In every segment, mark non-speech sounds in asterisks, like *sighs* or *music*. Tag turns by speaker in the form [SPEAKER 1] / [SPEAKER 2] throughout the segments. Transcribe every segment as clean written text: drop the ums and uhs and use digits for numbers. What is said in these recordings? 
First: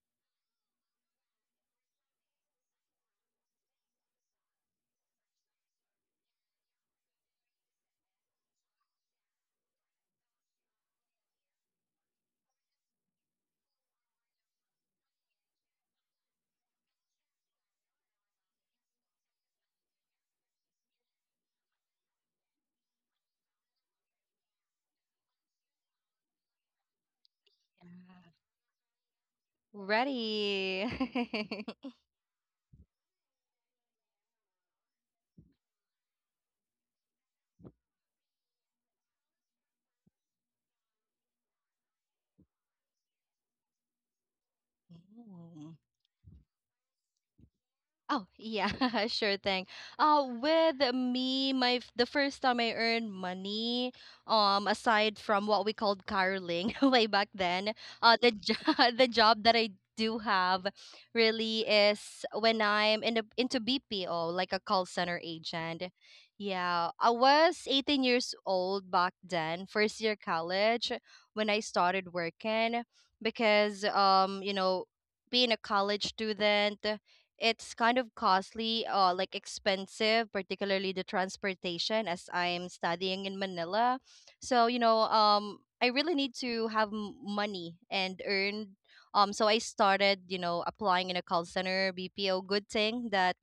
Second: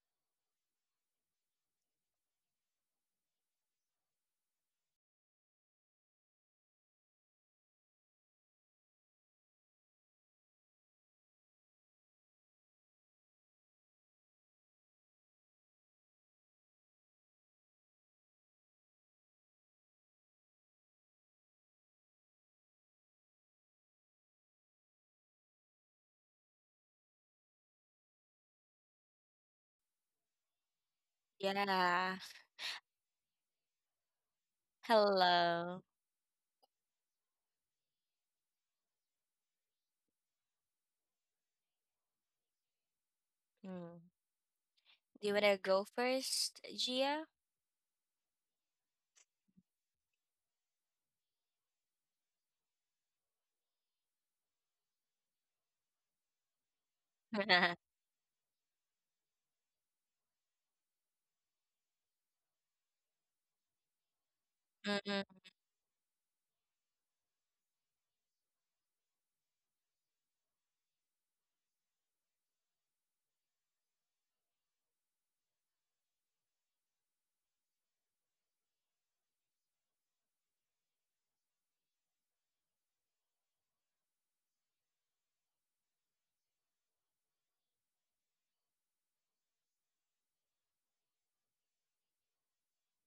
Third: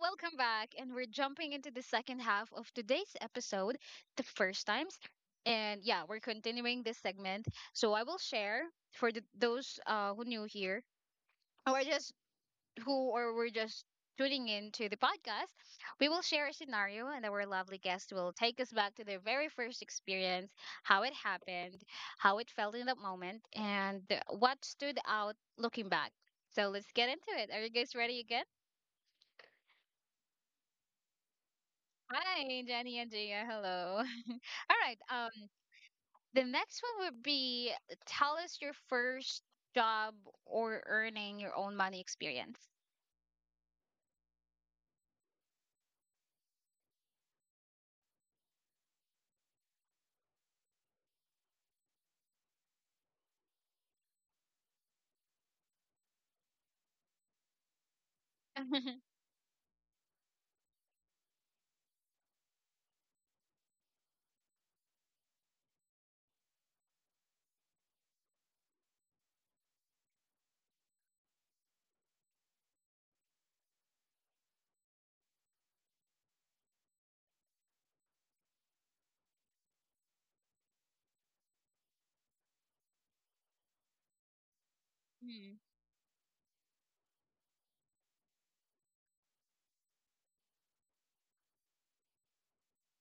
[SPEAKER 1] welcome back. And we're jumping into the second half of today's episode, the first times. And yeah, we're continuing this segment. So I will share for the, those who new here or just who or we're just tuning in to the podcast, we will share a scenario and our lovely guest will take us back to their very first experience, how it happened, how it felt in that moment, and what stood out looking back. So let's get into it. Are you guys ready again?
[SPEAKER 2] Ready. *laughs*
[SPEAKER 3] Yeah.
[SPEAKER 1] Hi, Jenny and Gia. Hello. *laughs* All right.
[SPEAKER 3] Hello.
[SPEAKER 1] The next one would be tell us your first job or earning your own money experience.
[SPEAKER 3] Mm. Do you want
[SPEAKER 2] Ooh.
[SPEAKER 3] to go first, Gia?
[SPEAKER 2] Oh yeah, *laughs* sure thing. With me, my f- the first time I earned money, aside from what we called caroling *laughs* way back then,
[SPEAKER 3] *laughs*
[SPEAKER 2] uh, the jo- *laughs* the job that
[SPEAKER 1] *laughs*
[SPEAKER 2] I do have really is when I'm in the into BPO, like a call center
[SPEAKER 3] Mm, mm,
[SPEAKER 2] agent. Yeah, I was 18 years old back then, first year college when I started working because you know, being a college student it's kind of costly like expensive, particularly the transportation, as I'm studying in Manila. So you know, I
[SPEAKER 1] Hmm,
[SPEAKER 2] really need to money and earn. So I started, you know, applying in a call center BPO. Good thing that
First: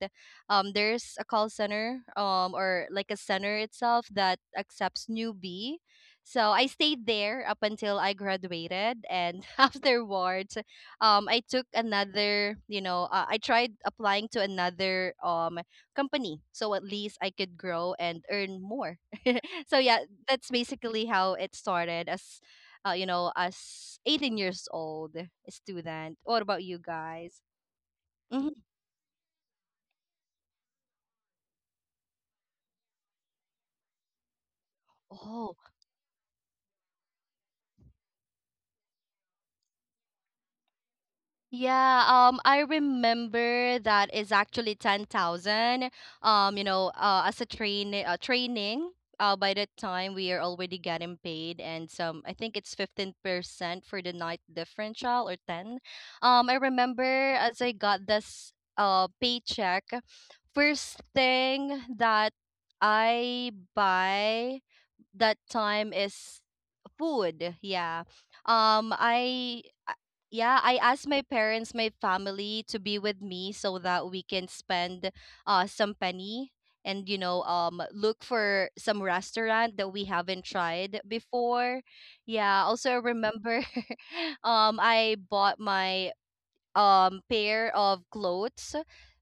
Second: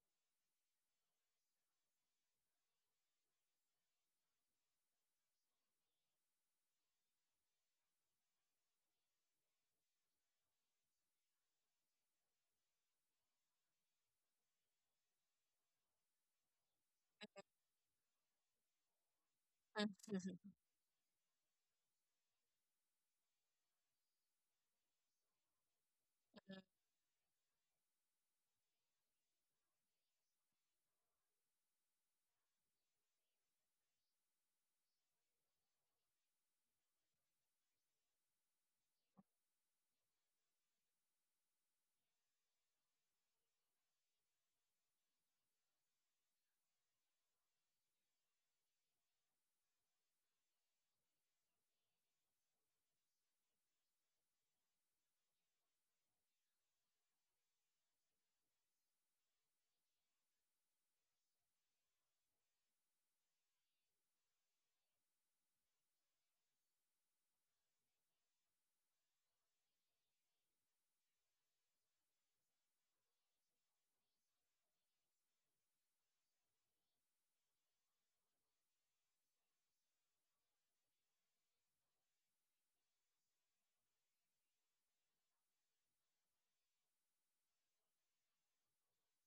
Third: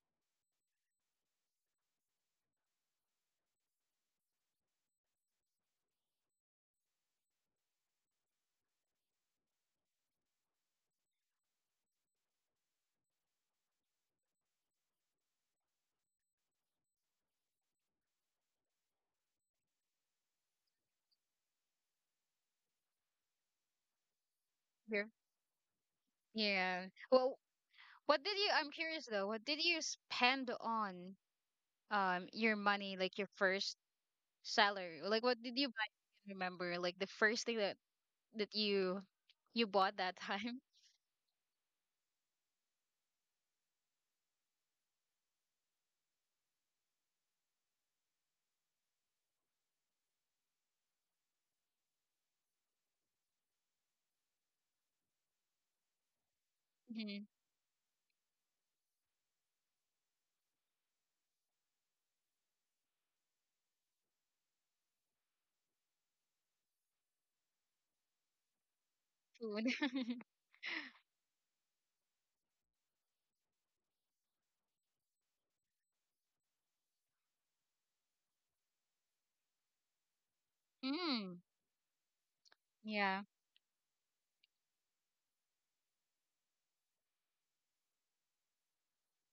[SPEAKER 2] there's a call center or like a center itself that accepts newbie, so I stayed there up until I graduated and *laughs* afterwards I took another, I tried applying to another company so at least I could grow and earn more. *laughs* So
[SPEAKER 3] mm,
[SPEAKER 2] yeah, that's
[SPEAKER 3] mm,
[SPEAKER 2] basically how it started as as 18 years
[SPEAKER 1] your-
[SPEAKER 2] old student. What
[SPEAKER 3] mm,
[SPEAKER 2] about you
[SPEAKER 1] yeah. Well,
[SPEAKER 2] guys?
[SPEAKER 1] what did you? I'm curious though. What did you spend on your money, like your first salary? Like, what did you
[SPEAKER 2] Mhm.
[SPEAKER 1] buy? Remember, like the first thing that you bought that time. *laughs*
[SPEAKER 2] Yeah, I remember that is actually 10,000. As a training, by the time we are already getting paid, and some I think it's 15% for the night differential or 10. I
[SPEAKER 1] Mhm.
[SPEAKER 2] remember as I got this paycheck, first thing that I buy that time is food. Yeah. Um
[SPEAKER 1] Food.
[SPEAKER 2] I I-
[SPEAKER 1] *laughs*
[SPEAKER 2] yeah, I asked my parents, my family to be with me so that we can spend some penny and look for some restaurant that we haven't tried
[SPEAKER 1] Mm.
[SPEAKER 2] before. Yeah, also I
[SPEAKER 1] Yeah.
[SPEAKER 2] remember *laughs* I bought my pair of clothes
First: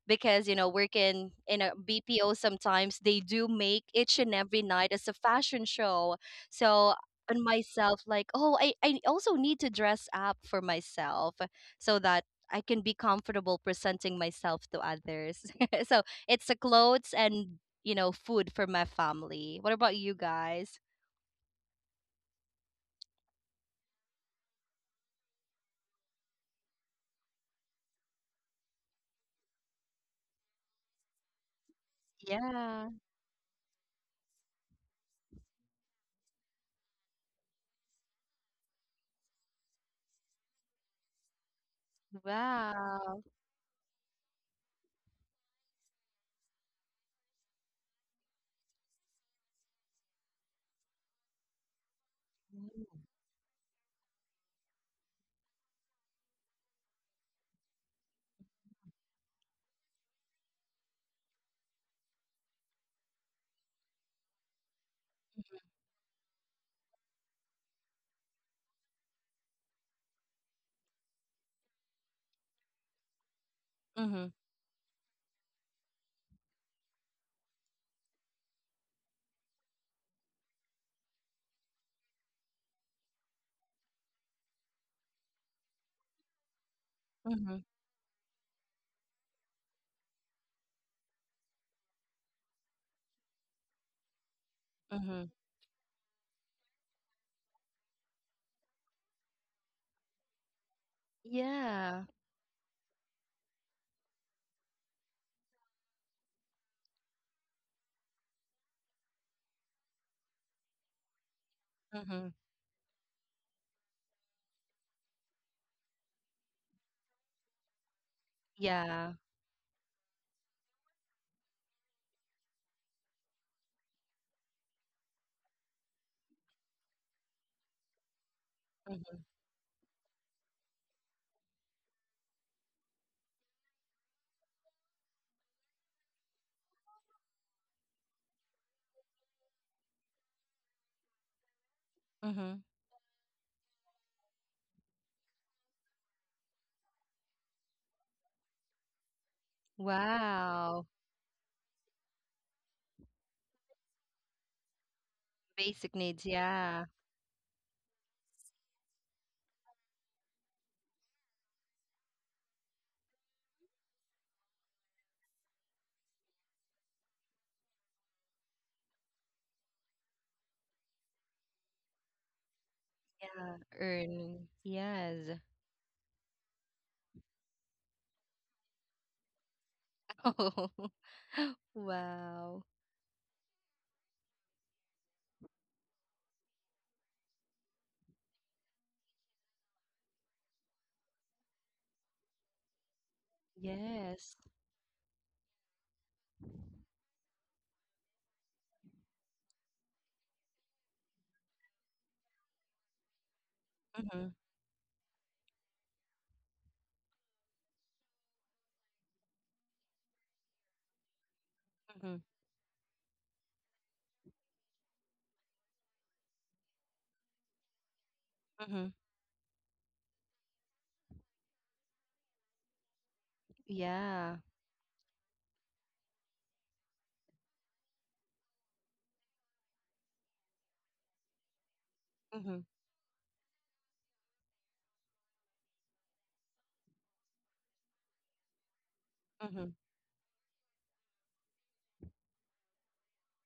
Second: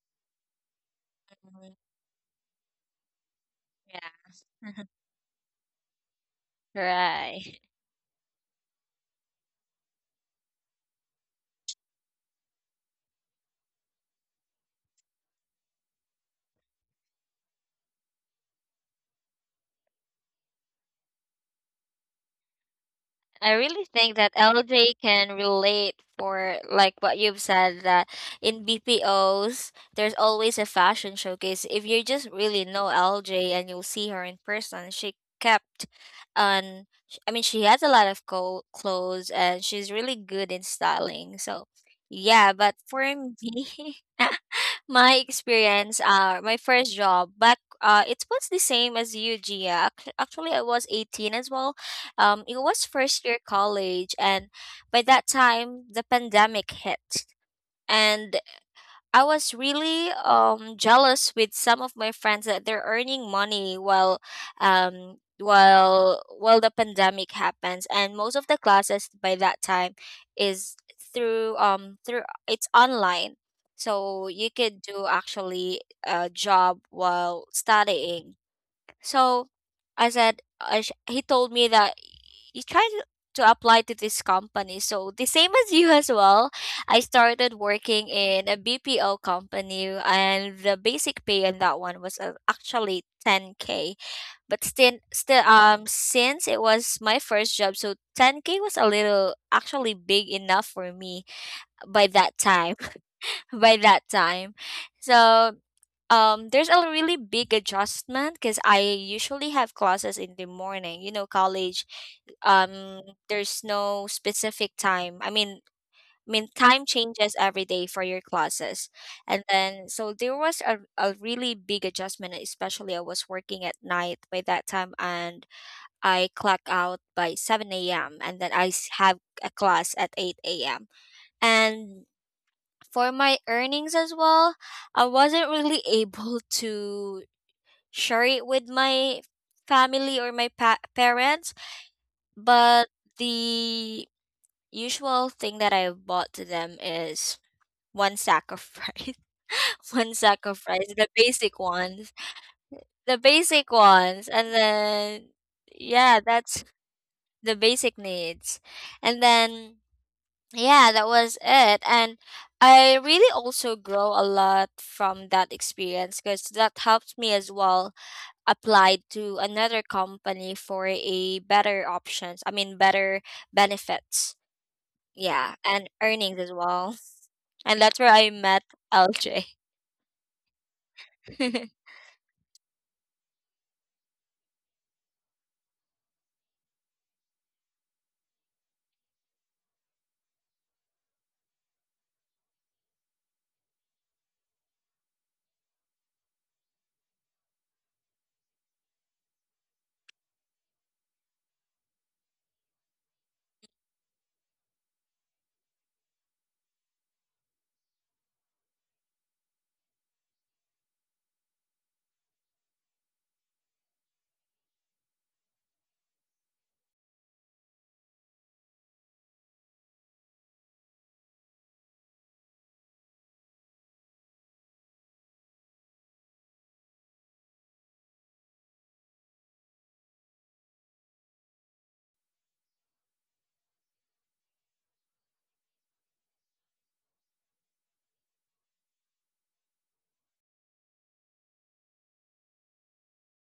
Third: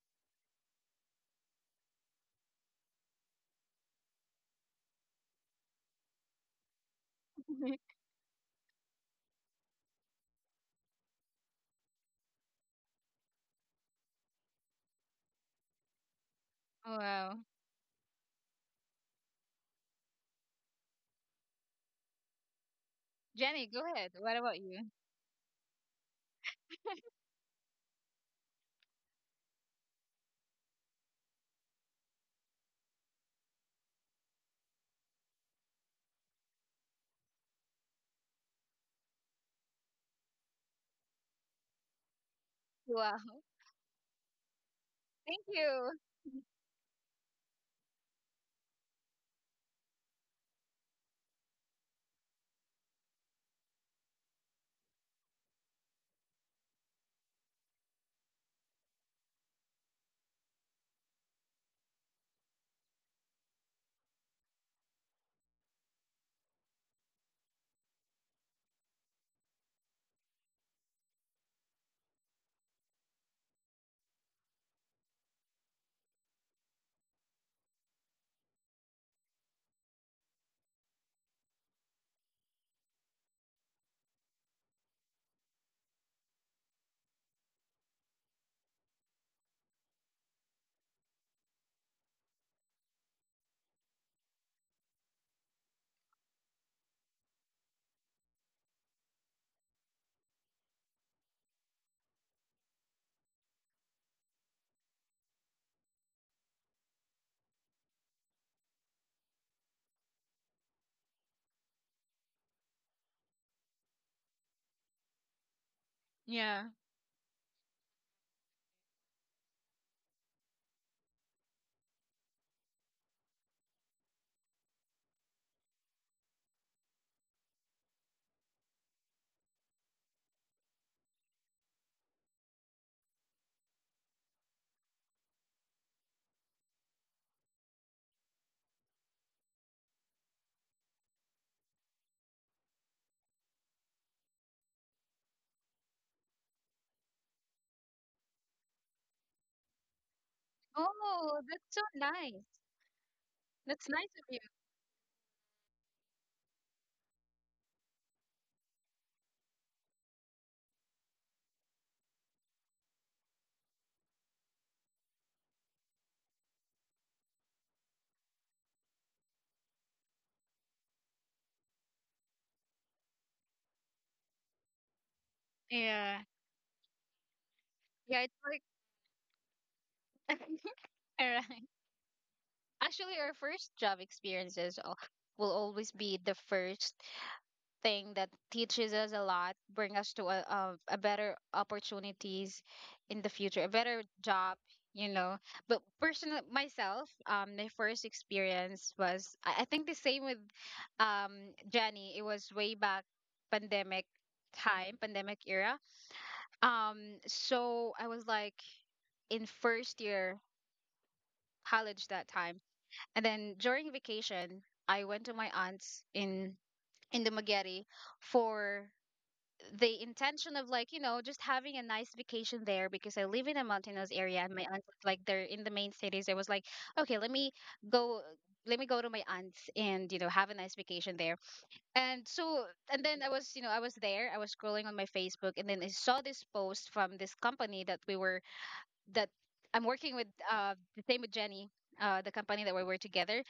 [SPEAKER 2] because you know working in a
[SPEAKER 3] mm,
[SPEAKER 2] BPO sometimes they do make each
[SPEAKER 3] yeah.
[SPEAKER 2] and every
[SPEAKER 3] *laughs*
[SPEAKER 2] night as a fashion show. So on
[SPEAKER 3] Right.
[SPEAKER 1] *laughs*
[SPEAKER 2] myself like oh I also need to dress up for myself so that I can be comfortable presenting myself to others. *laughs* So it's the clothes
[SPEAKER 1] Wow.
[SPEAKER 2] and you know food for my family. What about you guys?
[SPEAKER 3] I
[SPEAKER 1] Jenny,
[SPEAKER 3] really
[SPEAKER 1] go ahead.
[SPEAKER 3] think that
[SPEAKER 1] What about you?
[SPEAKER 3] LJ can relate for like what you've said that in BPOs there's always a fashion showcase. If you just really know
[SPEAKER 2] Yeah.
[SPEAKER 3] LJ and you'll see her in person, she kept on I mean she has a lot of clothes, and she's really good in styling. So yeah, but for
[SPEAKER 2] Wow.
[SPEAKER 1] Wow.
[SPEAKER 3] me. *laughs* My
[SPEAKER 1] Thank you.
[SPEAKER 3] experience, my first job back, it was the same as you, Gia. Actually, I was 18 as well. It was
[SPEAKER 2] Mm-hmm.
[SPEAKER 3] first year college, and by that time, the pandemic hit. And I was really jealous with some of my friends that they're earning money while the pandemic happens, and most of the classes by that time is through it's online. So you could do actually a job while studying. So I said, he told me that you try to apply to this company. So the same as you as well, I started
[SPEAKER 2] Mm-hmm.
[SPEAKER 3] working in a BPO company, and the basic pay in that one was actually 10K. But still,
[SPEAKER 2] Mm-hmm.
[SPEAKER 3] still, um, since it was my first job, so 10K was a little actually big enough for me by
[SPEAKER 2] Yeah.
[SPEAKER 3] that time. *laughs* by that time, so there's a really big adjustment because I usually have classes in the morning, you know, college, um there's no specific time. I mean
[SPEAKER 1] Yeah.
[SPEAKER 3] time changes every day for your classes.
[SPEAKER 2] Yeah.
[SPEAKER 3] And then so there was a, really big adjustment, especially I was working at night by that time, and I clock out by 7 a.m and then have
[SPEAKER 2] Mhm,
[SPEAKER 3] a class at 8 a.m. And for my earnings as well, I wasn't really *laughs* able to share it with my family or my parents.
[SPEAKER 2] mhm.
[SPEAKER 3] But the usual thing that I bought to them is one sack of rice, *laughs* one sack of
[SPEAKER 2] Wow.
[SPEAKER 3] rice,
[SPEAKER 1] Oh, that's so nice.
[SPEAKER 3] the basic
[SPEAKER 1] That's nice
[SPEAKER 3] ones,
[SPEAKER 1] of you.
[SPEAKER 3] and then
[SPEAKER 2] Basic
[SPEAKER 3] yeah,
[SPEAKER 2] needs,
[SPEAKER 3] that's
[SPEAKER 2] yeah.
[SPEAKER 3] the basic needs, and then yeah, that was it, and. I really also grow a lot from that experience because that helps me as well applied to another company for a better options. I mean, better
[SPEAKER 2] Yeah,
[SPEAKER 3] benefits,
[SPEAKER 2] earn. Yes.
[SPEAKER 3] yeah, and
[SPEAKER 1] Yeah.
[SPEAKER 3] earnings as well. And that's where
[SPEAKER 1] Yeah,
[SPEAKER 3] I
[SPEAKER 1] it's
[SPEAKER 3] met
[SPEAKER 1] like
[SPEAKER 3] LJ.
[SPEAKER 2] *laughs* Oh.
[SPEAKER 1] *laughs* all right.
[SPEAKER 3] *laughs*
[SPEAKER 2] Wow.
[SPEAKER 1] Actually, our first job experiences will always be the first thing that teaches us a lot, bring us to a better opportunities in the future, a better
[SPEAKER 2] Yes.
[SPEAKER 1] job, you know. But personal myself, my first experience was I think the same with um Jenny. It was way back pandemic
[SPEAKER 2] Mhm,
[SPEAKER 1] time, pandemic era. So I was like in first year college
[SPEAKER 2] mhm,
[SPEAKER 1] that time, and then during vacation, I went to my aunt's in the Magere for
[SPEAKER 2] mhm.
[SPEAKER 1] the intention of, like, you know, just having a nice vacation there because I live in a mountainous area
[SPEAKER 2] Yeah.
[SPEAKER 1] and my aunt, like, they're in the main cities. I was like, okay, go, let me go to my aunt's and, you know, have a nice vacation there. And so
[SPEAKER 2] Mhm,
[SPEAKER 1] and then I was, you know, I was there. I was scrolling on my Facebook and then I saw this post from this company that we were that
[SPEAKER 2] mhm.
[SPEAKER 1] I'm working with, uh, the same with Jenny. The company that we were together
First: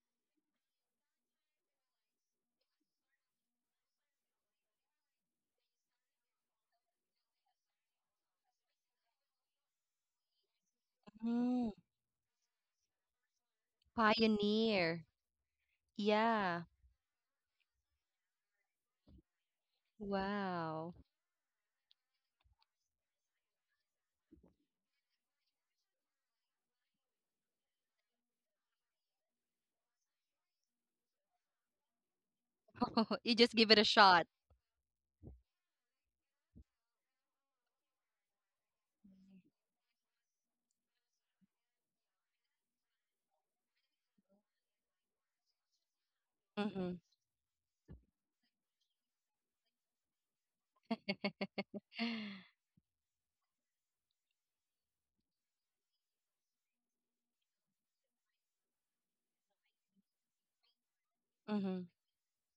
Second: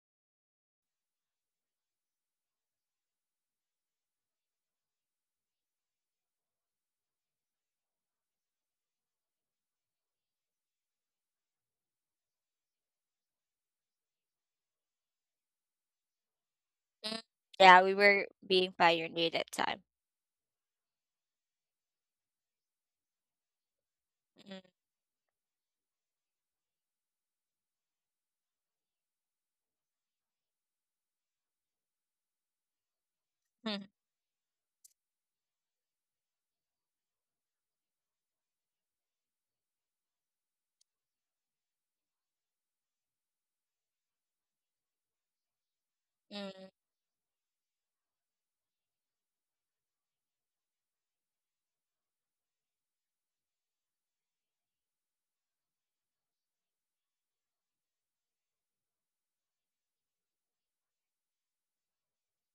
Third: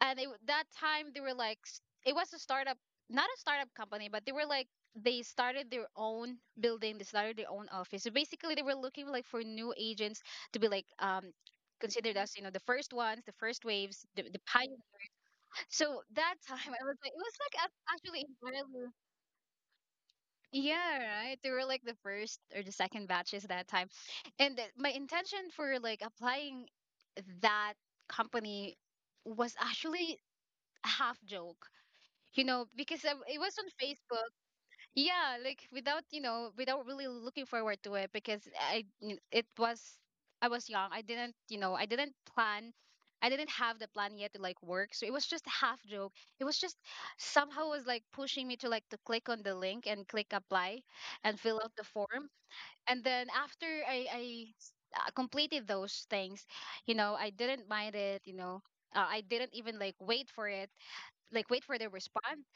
[SPEAKER 1] and that time they were like it was a startup, not a startup company, but they were like they started their own building, they started their own office, so basically they were looking like for new agents to be like
[SPEAKER 2] Mm.
[SPEAKER 1] considered as, you know, the first ones, the first waves, the pioneers
[SPEAKER 2] Pioneer.
[SPEAKER 1] so that *laughs* time
[SPEAKER 2] Yeah.
[SPEAKER 1] I was like
[SPEAKER 3] Mm,
[SPEAKER 1] it was like
[SPEAKER 3] yeah, we
[SPEAKER 1] actually
[SPEAKER 3] were being
[SPEAKER 1] entirely
[SPEAKER 3] pioneered that time.
[SPEAKER 2] Wow.
[SPEAKER 1] yeah right they were like the first or the second batches that time and my intention for like applying that company was actually a half joke, you know, because
[SPEAKER 2] *laughs* You
[SPEAKER 1] it
[SPEAKER 2] just
[SPEAKER 1] was on
[SPEAKER 2] give it a
[SPEAKER 3] Mm,
[SPEAKER 2] shot.
[SPEAKER 1] Facebook. Yeah, like without, you know, without really looking forward to it because it was I was young, I didn't, you know, I didn't plan, I didn't have the plan yet to like work, so it was just a half joke, it was
[SPEAKER 3] mm,
[SPEAKER 1] just
[SPEAKER 2] Mhm.
[SPEAKER 1] somehow was like pushing me to click on the link and click apply and fill out the form and then after completed those things, you know, I didn't mind it, you know, I didn't even like wait for it, like wait for the
[SPEAKER 2] Mhm. *sighs*
[SPEAKER 1] response.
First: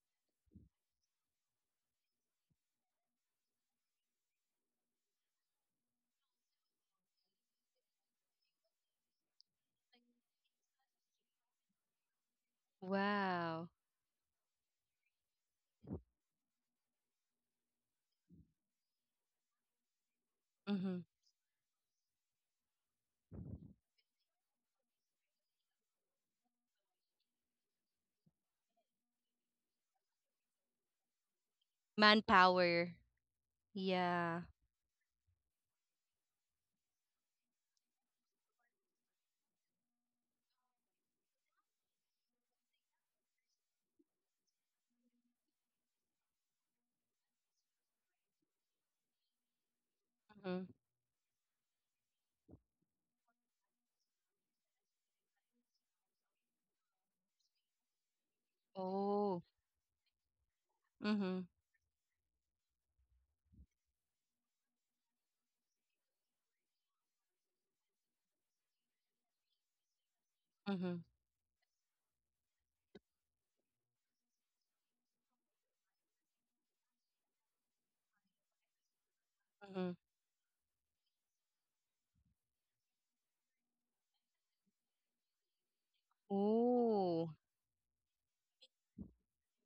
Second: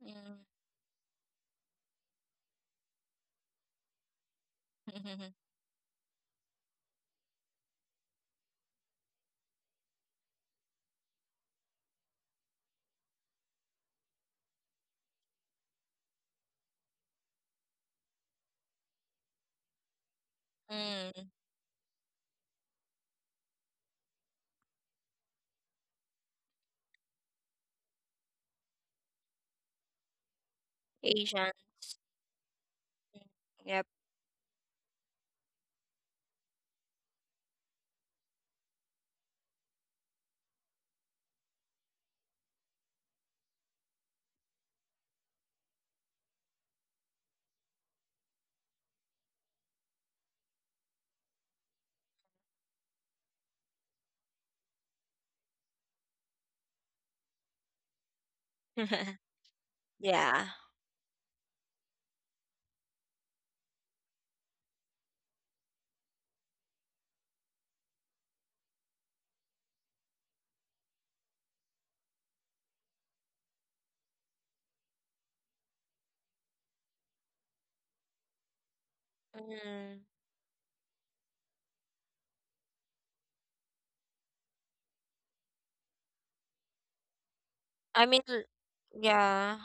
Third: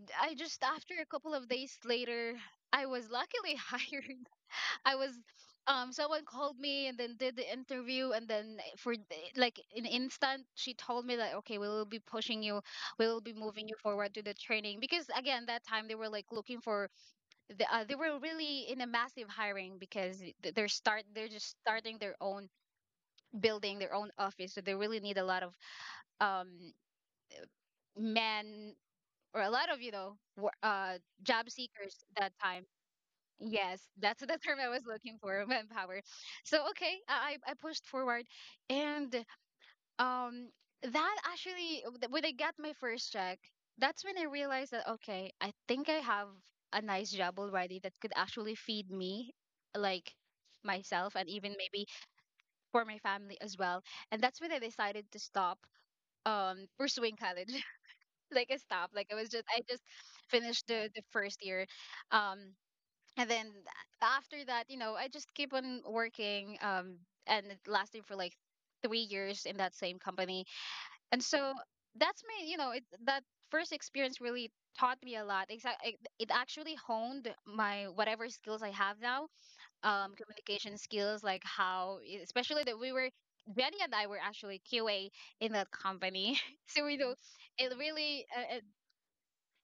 [SPEAKER 3] mm,
[SPEAKER 1] I
[SPEAKER 3] mm,
[SPEAKER 1] just after a couple of days later, I was luckily *laughs* hired. I was
[SPEAKER 3] *laughs*
[SPEAKER 1] someone called me and then did the interview and then for like in instant she told me that okay, we will be pushing you, we will be moving
[SPEAKER 2] Wow.
[SPEAKER 1] you forward to the training because again that time they were like looking for they were really in a massive hiring because
[SPEAKER 2] Mhm.
[SPEAKER 3] mm.
[SPEAKER 1] they're just starting their own building, their own office, so they really need a lot of um men or a lot of, you know, job
[SPEAKER 3] Asian.
[SPEAKER 1] seekers that time.
[SPEAKER 2] Manpower.
[SPEAKER 3] Mm, yep.
[SPEAKER 1] Yes, that's *laughs* the
[SPEAKER 2] Yeah.
[SPEAKER 1] term I was looking for, manpower. So okay I pushed forward and um that actually when I got my first check, that's when I realized that okay, I think I have a nice job already that could actually feed me, like
[SPEAKER 2] Mhm.
[SPEAKER 1] myself and even maybe for my family as well, and that's when I decided to stop pursuing college. Like I stopped. Like I
[SPEAKER 3] *laughs*
[SPEAKER 1] was
[SPEAKER 2] Oh.
[SPEAKER 1] just I just
[SPEAKER 3] Yeah.
[SPEAKER 1] finished the first
[SPEAKER 2] Mhm,
[SPEAKER 1] year, um, and then after that, you know, I just keep on working, and it lasted for like 3 years in that same company.
[SPEAKER 2] mhm,
[SPEAKER 1] And so that's me. You know, that first experience really taught me a lot. Exactly, it actually honed my whatever skills I have now,
[SPEAKER 2] mhm.
[SPEAKER 3] Mm.
[SPEAKER 1] communication skills, like how, especially that we were. Jenny and I were actually QA in that company, *laughs* so we know
[SPEAKER 2] Oh,
[SPEAKER 1] it
[SPEAKER 3] I mean,
[SPEAKER 1] really
[SPEAKER 3] yeah.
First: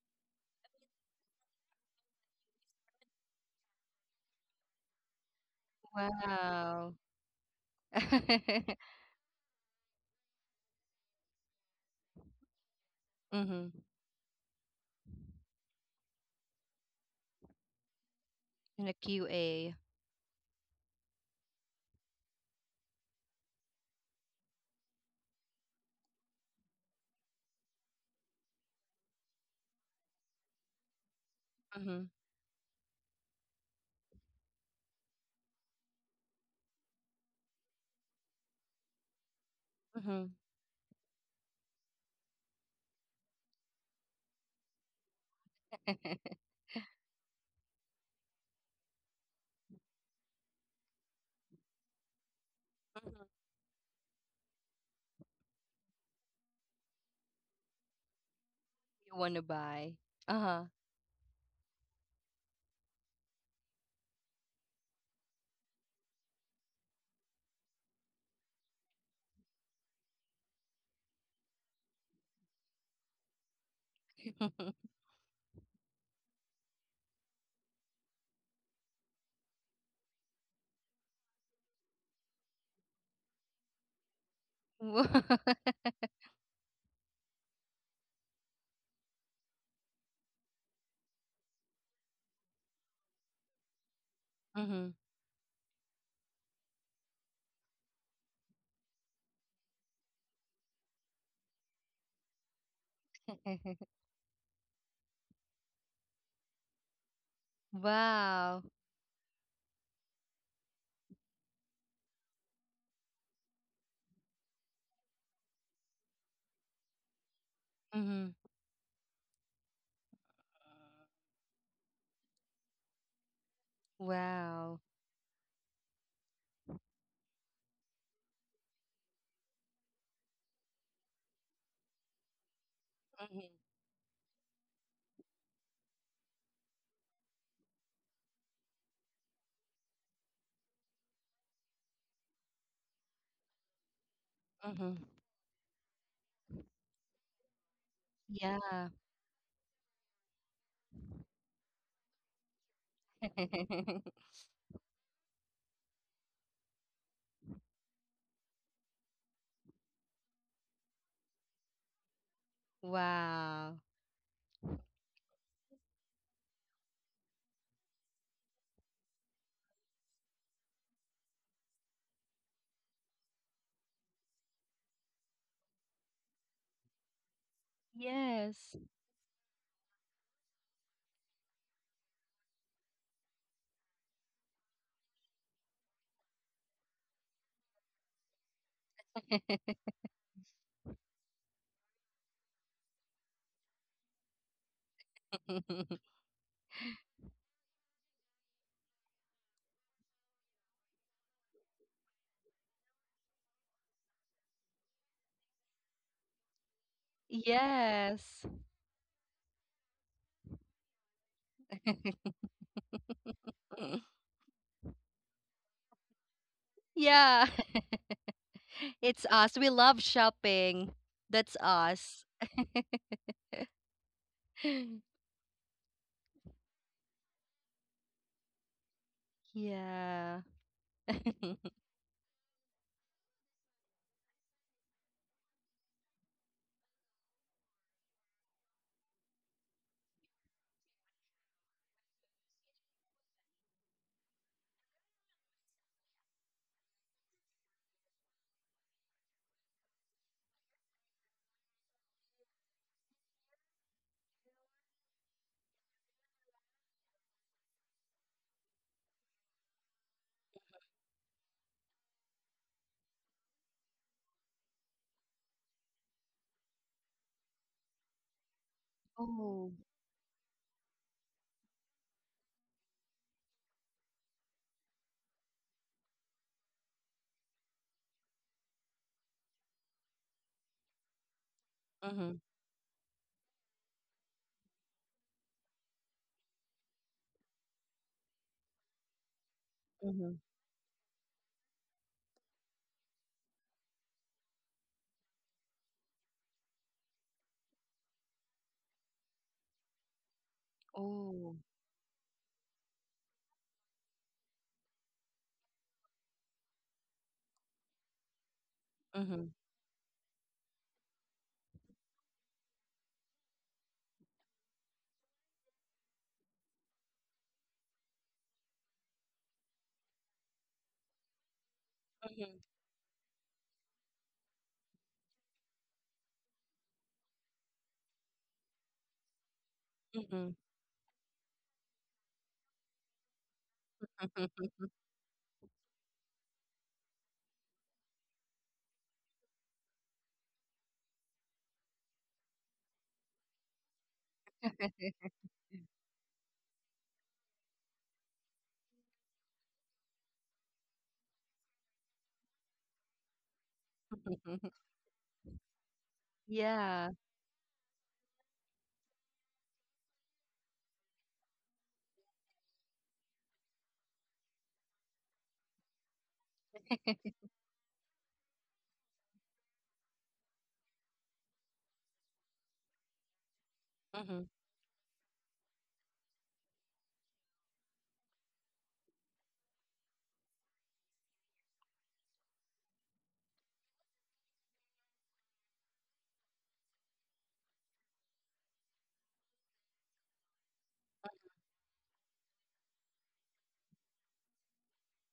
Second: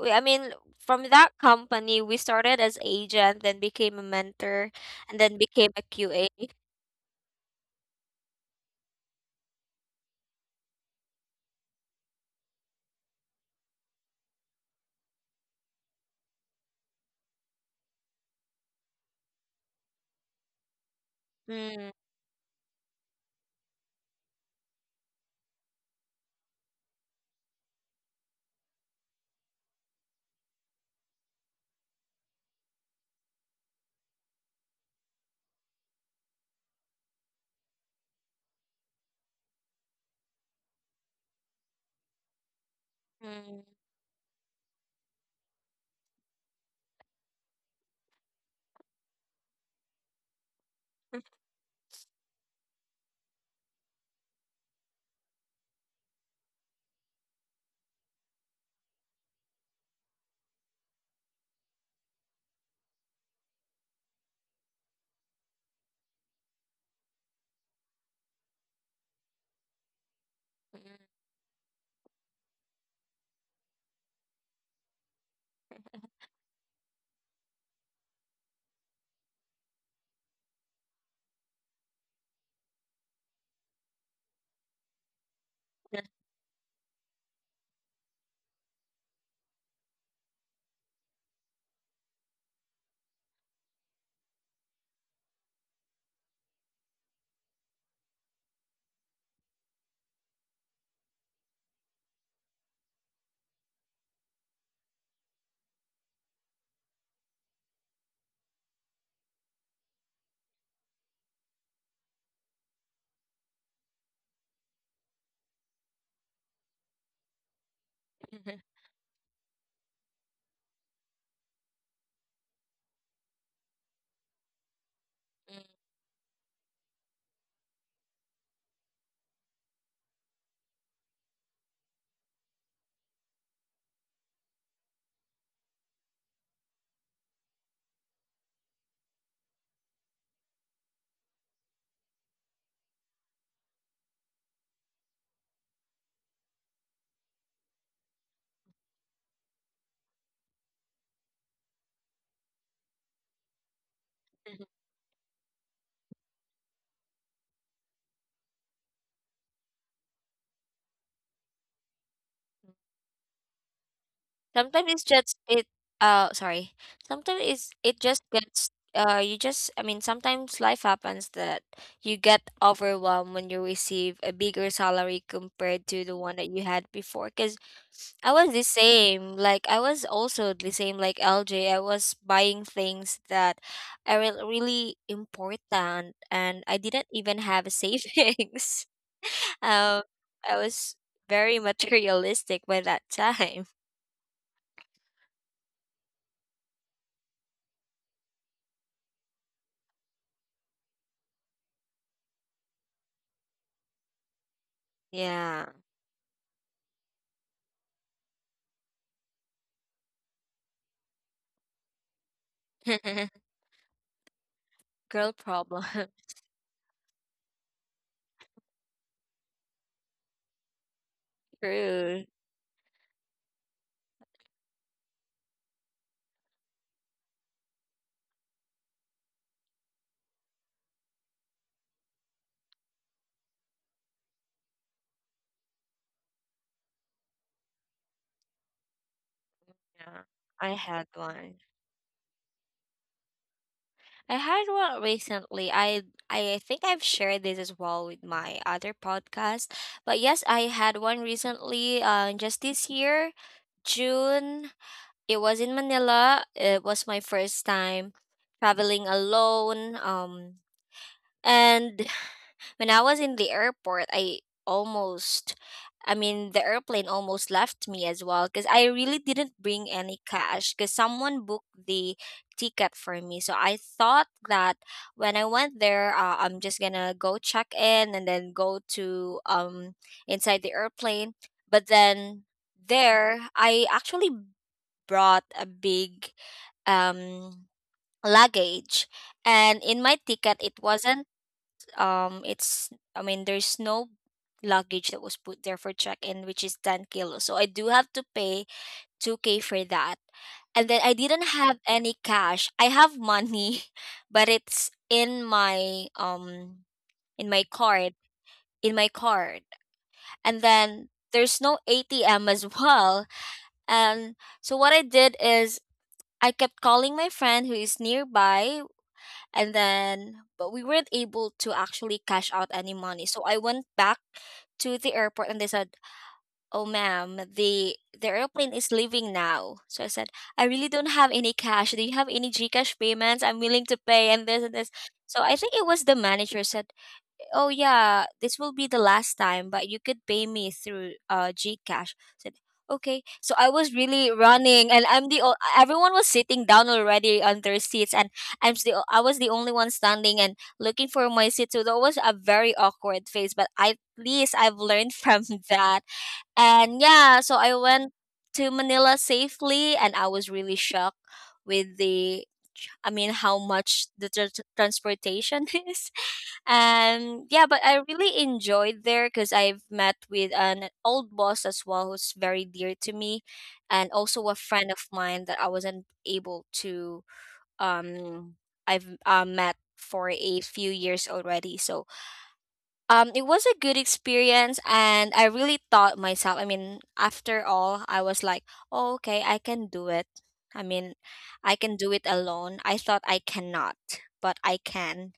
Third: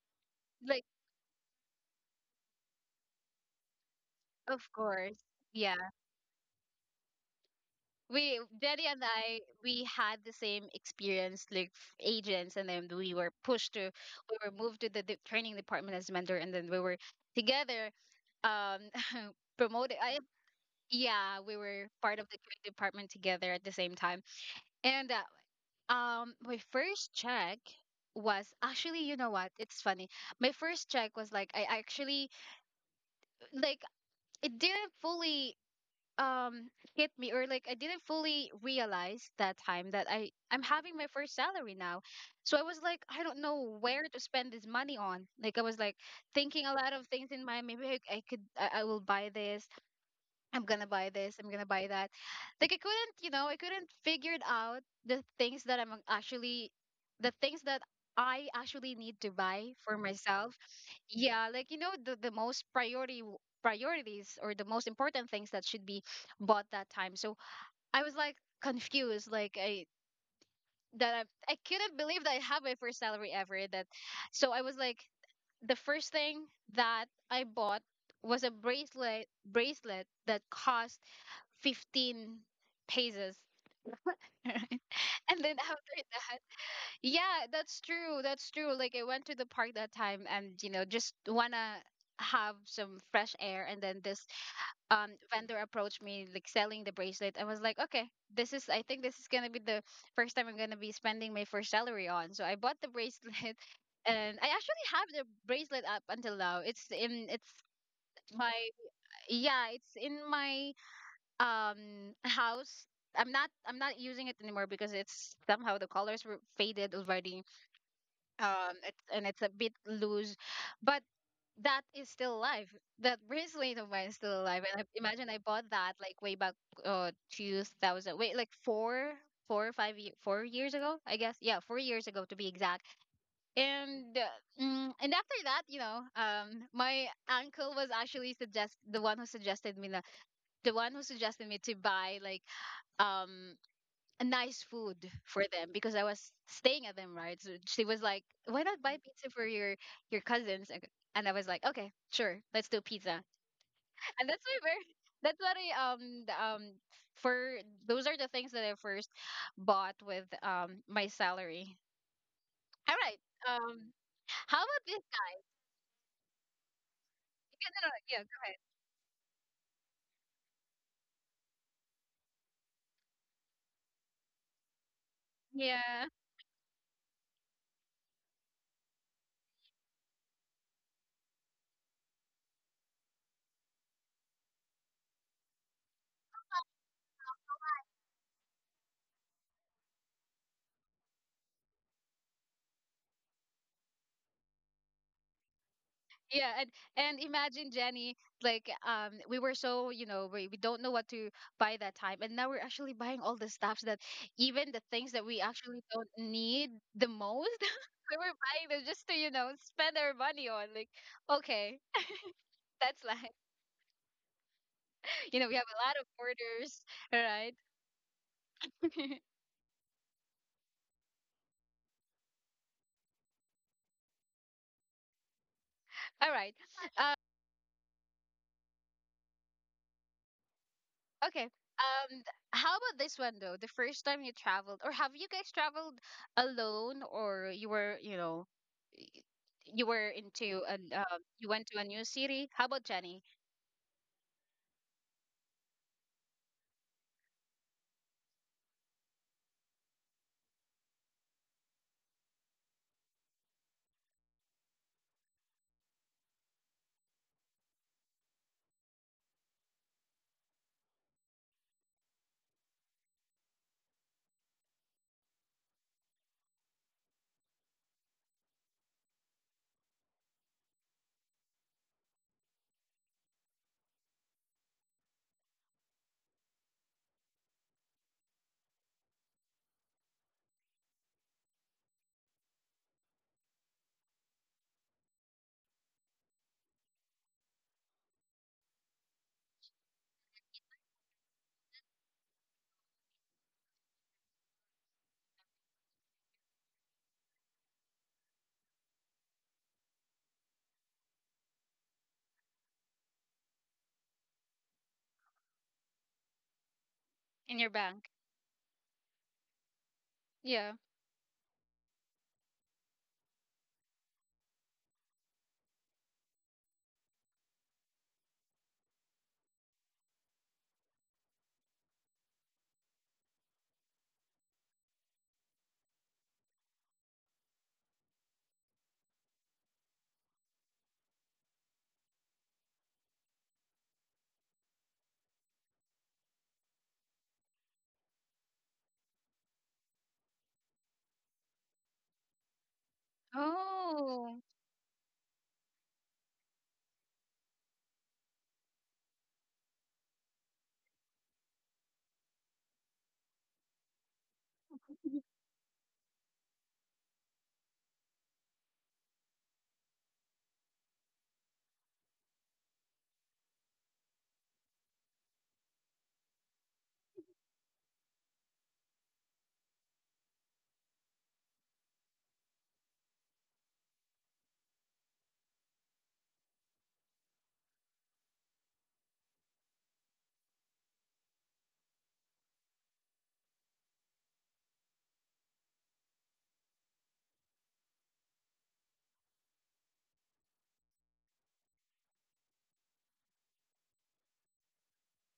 [SPEAKER 3] I mean,
[SPEAKER 1] like
[SPEAKER 3] from that company, we started as agent, then became a
[SPEAKER 1] Of
[SPEAKER 3] mentor, and
[SPEAKER 1] course.
[SPEAKER 3] then became
[SPEAKER 1] Yeah.
[SPEAKER 3] a QA.
[SPEAKER 2] wow. *laughs*
[SPEAKER 1] We Daddy and I we had the same experience like agents and then
[SPEAKER 2] Mhm.
[SPEAKER 1] we were moved to the training department as mentor and then we were together um
[SPEAKER 2] In a
[SPEAKER 1] *laughs*
[SPEAKER 2] QA.
[SPEAKER 1] promoted I yeah, we were
[SPEAKER 3] Mm,
[SPEAKER 1] part of the training department together at the same time. And my first check was actually, you know what, it's funny, my first check was like I
[SPEAKER 2] Mhm.
[SPEAKER 1] actually like it didn't fully um hit me, or like I didn't fully realize that time that
[SPEAKER 2] Mhm.
[SPEAKER 1] I'm having my first salary now. So I was like I don't
[SPEAKER 3] mm.
[SPEAKER 1] know where to spend this money on. Like I was like thinking a lot of things in mind. Maybe I will buy this, I'm gonna buy this, I'm gonna buy that. Like I couldn't,
[SPEAKER 2] Mhm.
[SPEAKER 1] you know, I couldn't figure it out the things that I'm actually the things that I actually
[SPEAKER 2] You
[SPEAKER 1] need to
[SPEAKER 2] want to
[SPEAKER 1] buy
[SPEAKER 2] buy.
[SPEAKER 1] for myself.
[SPEAKER 2] Uh-huh.
[SPEAKER 1] Yeah, like, you know, the most priority w- priorities or the most important things that should be bought that time. So I was like confused, like that I couldn't believe that I have my first salary ever. That so I was
[SPEAKER 2] *laughs*
[SPEAKER 1] like the first thing that I bought was a bracelet that cost 15 paces. *laughs* Right?
[SPEAKER 2] Wo-
[SPEAKER 1] And then after that, yeah, that's true. That's true. Like I went to the park that time and, you know, just wanna have some fresh air, and then this
[SPEAKER 2] Mhm.
[SPEAKER 1] vendor approached me like selling the bracelet. I was like, okay, this is I think this is gonna be the first time I'm gonna be spending my first salary on. So I bought the bracelet *laughs*
[SPEAKER 2] *laughs*
[SPEAKER 1] and I actually have the bracelet up until now. It's
[SPEAKER 2] Wow.
[SPEAKER 1] my yeah, it's in my house. I'm not using it anymore because it's somehow the colors were faded already,
[SPEAKER 2] Mhm.
[SPEAKER 3] *laughs*
[SPEAKER 1] um, it, and it's a bit loose, but that is still alive, that bracelet of mine is still alive,
[SPEAKER 2] Wow.
[SPEAKER 1] and I, imagine I bought that like way back 2000 wait like four or 4 years ago I guess, yeah, 4 years ago to be exact.
[SPEAKER 2] Mhm.
[SPEAKER 1] And and after that, you know, my uncle was actually suggest the one who suggested me the one who suggested me to buy like um a nice food
[SPEAKER 2] Mhm.
[SPEAKER 1] for them because I was staying at them, right? So she was like, "Why not
[SPEAKER 2] Yeah.
[SPEAKER 1] buy pizza for your cousins?" And I was like, "Okay, sure, let's do pizza." *laughs*
[SPEAKER 2] *laughs*
[SPEAKER 1] And that's why we're *laughs* that's what I the, for those are the things that I first bought with my salary. All right.
[SPEAKER 2] Wow.
[SPEAKER 1] Um, how about
[SPEAKER 3] Sometimes
[SPEAKER 1] this?
[SPEAKER 3] it's just it, sorry. Sometimes
[SPEAKER 1] Yeah,
[SPEAKER 3] it's
[SPEAKER 1] no,
[SPEAKER 3] it
[SPEAKER 1] no,
[SPEAKER 3] just
[SPEAKER 1] no, *laughs*
[SPEAKER 3] gets, you just I mean, sometimes life happens that you get overwhelmed when you receive a bigger salary
[SPEAKER 1] yeah,
[SPEAKER 3] compared
[SPEAKER 1] go
[SPEAKER 3] to
[SPEAKER 1] ahead.
[SPEAKER 3] the one that you had before, cuz I was the
[SPEAKER 2] Yes.
[SPEAKER 3] same. Like I was also the same like LJ. I was buying things that are really important, and I didn't even have a savings. *laughs* um I was very materialistic *laughs* by that time.
[SPEAKER 2] *laughs*
[SPEAKER 1] Yeah, and imagine Jenny, like, we were so, you know, we don't know what to buy that time, and now we're actually buying all the stuffs that even the things that we
[SPEAKER 3] Yeah.
[SPEAKER 1] actually don't need the most, *laughs* we were
[SPEAKER 2] Yes.
[SPEAKER 1] buying them just to, you know, spend our money on. Like, okay, that's like
[SPEAKER 3] *laughs*
[SPEAKER 2] *laughs*
[SPEAKER 1] *laughs*
[SPEAKER 3] Girl
[SPEAKER 1] you know we have
[SPEAKER 3] problem.
[SPEAKER 1] a lot of
[SPEAKER 3] *laughs*
[SPEAKER 1] orders,
[SPEAKER 2] Yeah,
[SPEAKER 1] right?
[SPEAKER 2] *laughs* it's
[SPEAKER 1] *laughs*
[SPEAKER 2] us. We love shopping. That's us.
[SPEAKER 3] True.
[SPEAKER 2] *laughs*
[SPEAKER 1] All right, uh,
[SPEAKER 2] Yeah.
[SPEAKER 1] okay.
[SPEAKER 2] *laughs*
[SPEAKER 1] Um, th- how about this one though? The first time you traveled, or have you guys traveled alone, or you were, you know, y- you were
[SPEAKER 3] Yeah.
[SPEAKER 1] into
[SPEAKER 3] I
[SPEAKER 1] an
[SPEAKER 3] had
[SPEAKER 1] you
[SPEAKER 3] one.
[SPEAKER 1] went to a new city. How about Jenny
[SPEAKER 3] I had one recently. I think I've shared this as well with my other podcast. But yes, I had one recently, just this year, June. It was in Manila. It was my first time traveling alone. And When I was in the airport, almost, I mean, the airplane almost left me as well because I really didn't
[SPEAKER 2] Oh.
[SPEAKER 3] bring any cash because someone booked the ticket for me. So I thought that when I went there, I'm just gonna go check in and then go to inside the airplane. But
[SPEAKER 2] Mhm,
[SPEAKER 3] then there, I actually brought a big um luggage, and in my
[SPEAKER 2] mhm.
[SPEAKER 3] ticket it wasn't, it's I mean, there's no luggage that was put there for check-in, which is 10 kilos, so I do have to pay 2K for that. And then I didn't
[SPEAKER 2] Oh.
[SPEAKER 3] have any cash. I have money *laughs* but it's in my, in
[SPEAKER 1] in
[SPEAKER 3] my
[SPEAKER 1] your bank?
[SPEAKER 3] card, in my
[SPEAKER 2] Mhm,
[SPEAKER 3] card and
[SPEAKER 1] Yeah.
[SPEAKER 3] then there's no ATM as *laughs* well. And so what I did is I kept calling my friend who is nearby, and then but we weren't able to actually cash
[SPEAKER 2] mhm,
[SPEAKER 3] out any money. So I went back to the airport, and they said, "Oh ma'am, the airplane is leaving now." So I said,
[SPEAKER 2] mhm,
[SPEAKER 3] I really don't have any cash. Do you have any GCash payments? I'm willing to pay, and this
[SPEAKER 2] mhm.
[SPEAKER 3] and this. So I think it was the manager said, "Oh yeah, this will be the last time, but you could pay me through GCash." I said, okay. So I was really
[SPEAKER 1] Oh,
[SPEAKER 3] running, and everyone was sitting down already on their seats, and I was the only one standing and looking for my seat. So that was a very awkward phase, but at least I've
[SPEAKER 2] *laughs*
[SPEAKER 3] learned from *laughs* that. And
[SPEAKER 2] Yeah.
[SPEAKER 3] yeah, so I went to Manila safely, and I was really shocked with the, I mean, how much the transportation *laughs* is. And yeah, but I really enjoyed there because I've met with an old boss as well who's very dear to me, and also
[SPEAKER 2] Mhm,
[SPEAKER 3] a friend of mine that I wasn't able to, um I've met for a few years already. So it was a good experience, and I really taught myself. I mean, after all, I was like, oh, okay, I can do it. I mean, I can do it alone. I thought I cannot, but I can.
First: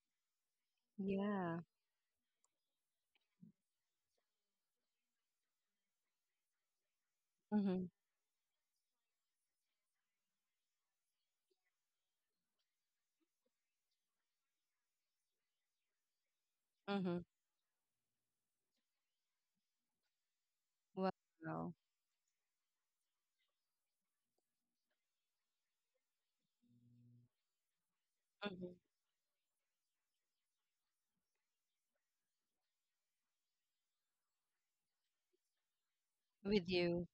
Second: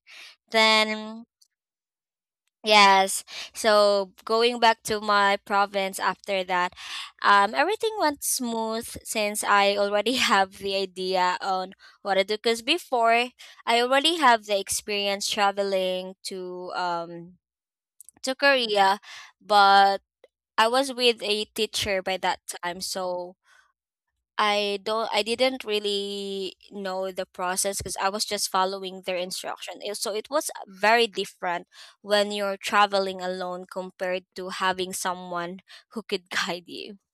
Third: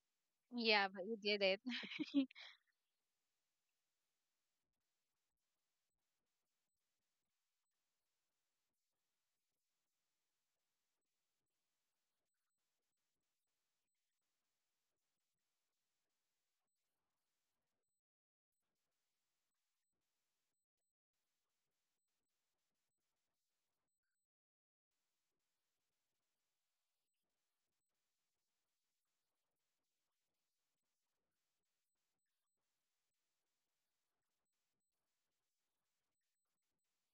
[SPEAKER 1] yeah, but you
[SPEAKER 3] Then
[SPEAKER 1] did it.
[SPEAKER 2] yeah,
[SPEAKER 1] *laughs*
[SPEAKER 3] yes. So going back to my province after that,
[SPEAKER 2] mhm,
[SPEAKER 3] everything went smooth since I already *laughs* have the idea on what to do, because before I already have the experience traveling to
[SPEAKER 2] mhm.
[SPEAKER 3] um to Korea, but I was with a
[SPEAKER 2] Wow.
[SPEAKER 3] teacher by that time, so I didn't really know the process, because I was just
[SPEAKER 2] Mhm.
[SPEAKER 3] following their instruction. So it was very different when you're traveling alone compared to having someone who could *laughs* guide
[SPEAKER 2] With
[SPEAKER 3] you.
[SPEAKER 2] you.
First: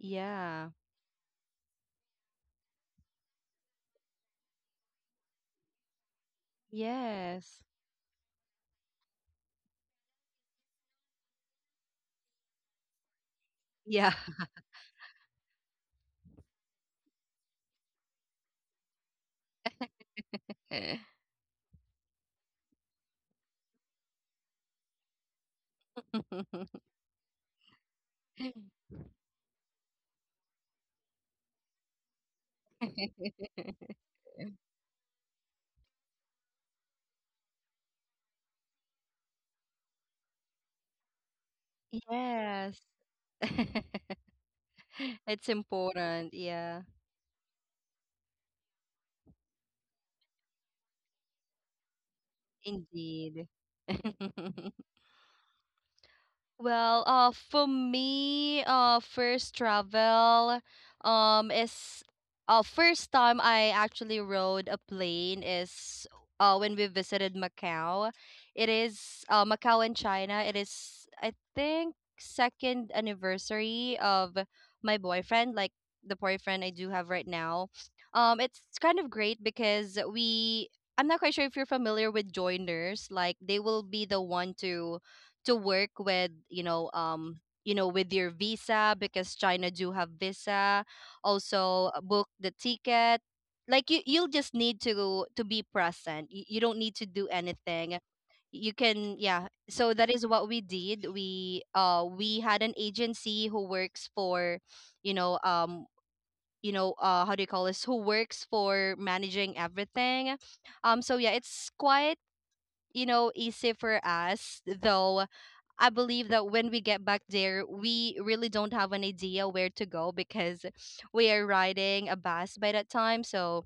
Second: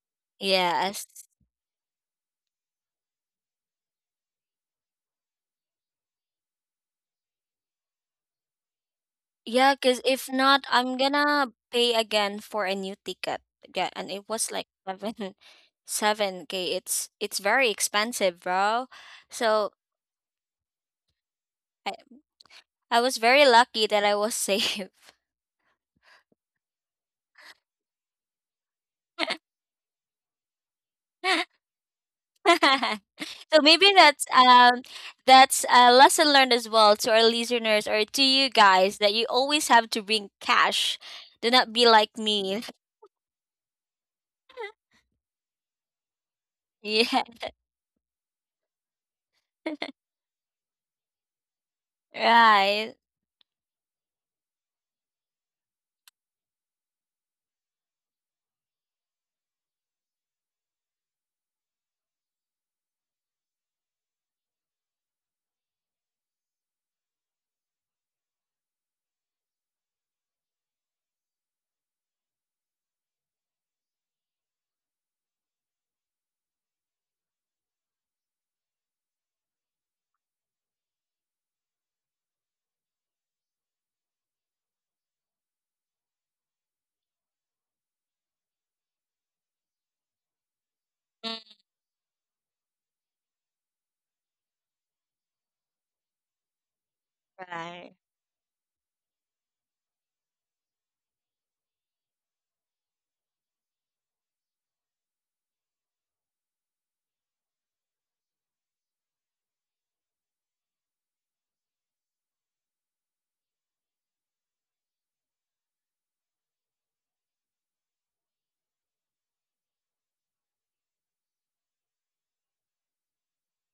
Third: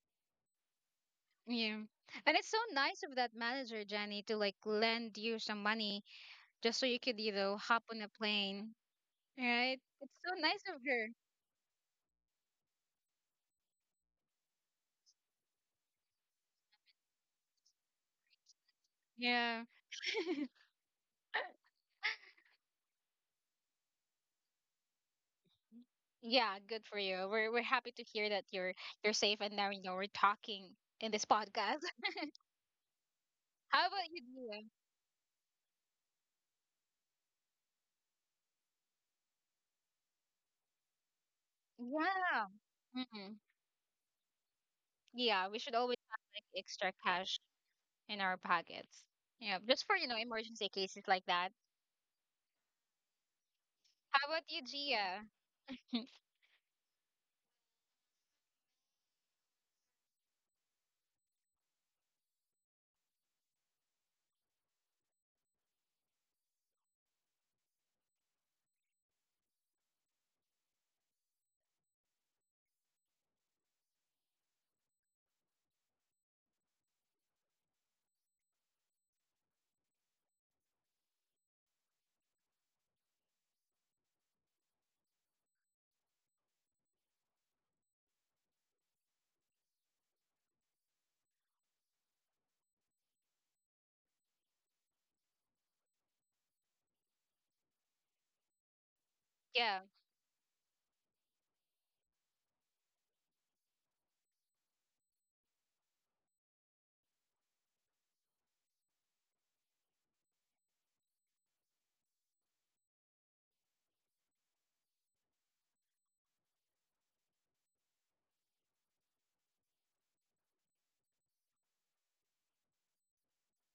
[SPEAKER 2] Yeah.
[SPEAKER 3] Yes.
[SPEAKER 1] Yeah. And it's so nice of that manager, Jenny, to like lend you some money just so you could, you know,
[SPEAKER 2] Yes.
[SPEAKER 1] hop on a plane.
[SPEAKER 3] Yeah,
[SPEAKER 1] Right?
[SPEAKER 3] because
[SPEAKER 1] It's
[SPEAKER 3] if
[SPEAKER 1] so nice
[SPEAKER 3] not,
[SPEAKER 1] of
[SPEAKER 3] I'm
[SPEAKER 1] her.
[SPEAKER 3] gonna pay again for a new ticket. Yeah,
[SPEAKER 2] Yeah.
[SPEAKER 3] and it was like seven *laughs* 7K. It's very expensive, bro.
[SPEAKER 1] Yeah.
[SPEAKER 3] So
[SPEAKER 1] *clears throat*
[SPEAKER 3] I. I was very lucky that I was safe.
[SPEAKER 1] Yeah, good
[SPEAKER 2] *laughs*
[SPEAKER 1] for you. We're happy to hear that you're safe and now you know we're talking in this
[SPEAKER 3] *laughs*
[SPEAKER 1] podcast.
[SPEAKER 3] So
[SPEAKER 1] *laughs* How
[SPEAKER 3] maybe
[SPEAKER 1] about you,
[SPEAKER 3] that's
[SPEAKER 1] Dia?
[SPEAKER 3] um that's a lesson learned as well to our listeners or to you guys that you always have to bring cash. Do not be like
[SPEAKER 1] Yeah.
[SPEAKER 3] me.
[SPEAKER 2] Yes.
[SPEAKER 1] Mhm.
[SPEAKER 2] *laughs*
[SPEAKER 1] Yeah,
[SPEAKER 2] It's
[SPEAKER 1] we should always have
[SPEAKER 2] important.
[SPEAKER 1] like
[SPEAKER 2] Yeah.
[SPEAKER 1] extra cash
[SPEAKER 3] *laughs*
[SPEAKER 1] in our pockets. Yeah, just for, emergency cases like that.
[SPEAKER 3] Yeah. Right.
[SPEAKER 2] Indeed.
[SPEAKER 1] How about you,
[SPEAKER 2] *laughs*
[SPEAKER 1] Gia? *laughs*
[SPEAKER 2] Well, for me, first travel, is first time I actually rode a plane is when we visited Macau. It is Macau in China. It is I think second anniversary of my boyfriend, like the boyfriend I do have right now. It's kind of great because we. I'm not quite sure if you're familiar with joiners. Like they will be the one to work with, with your visa, because China do have visa,
[SPEAKER 3] Mm,
[SPEAKER 2] also book the ticket. Like you, you'll just need to be present. You don't need to do
[SPEAKER 3] right.
[SPEAKER 2] anything, you can, yeah.
[SPEAKER 1] Yeah,
[SPEAKER 2] So that is what we did. We had an agency who works for you know, how do you call this, who works for managing everything. So yeah, it's quite you know easy for us, though I believe that when we get back there, we really don't have an idea where to go because we are riding a bus by that time. So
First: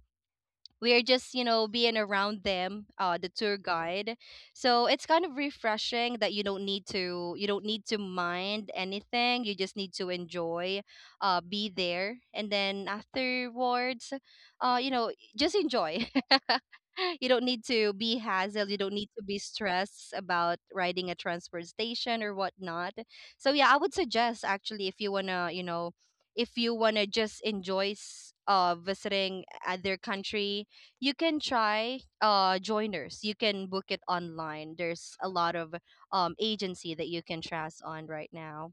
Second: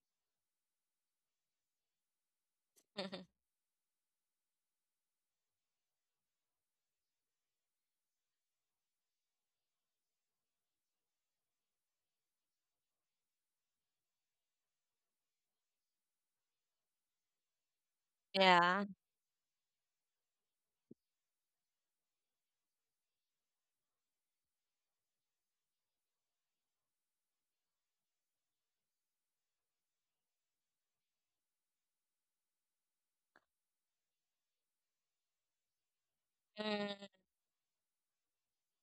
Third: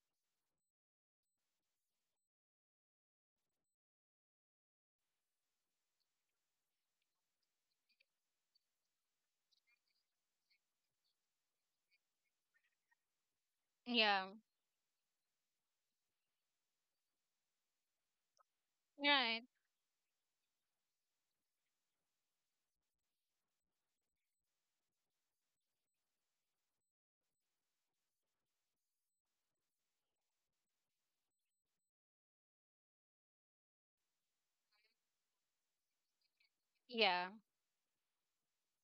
[SPEAKER 2] we are just you know being around them, the
[SPEAKER 3] *laughs*
[SPEAKER 2] tour guide. So it's kind of refreshing that you don't need to, you don't need to mind anything, you just need to enjoy, be there, and then afterwards
[SPEAKER 1] yeah,
[SPEAKER 2] you know just enjoy. *laughs* You don't need to be hassled, you
[SPEAKER 3] Yeah.
[SPEAKER 2] don't need to
[SPEAKER 1] right.
[SPEAKER 2] be stressed about riding a transport station or whatnot. So yeah, I would suggest actually, if you want to, you know, if you want to just enjoy visiting other country, you can try joiners. You can book it online, there's a lot of
[SPEAKER 3] Mm,
[SPEAKER 2] agency that
[SPEAKER 1] Yeah,
[SPEAKER 2] you can trust on right now.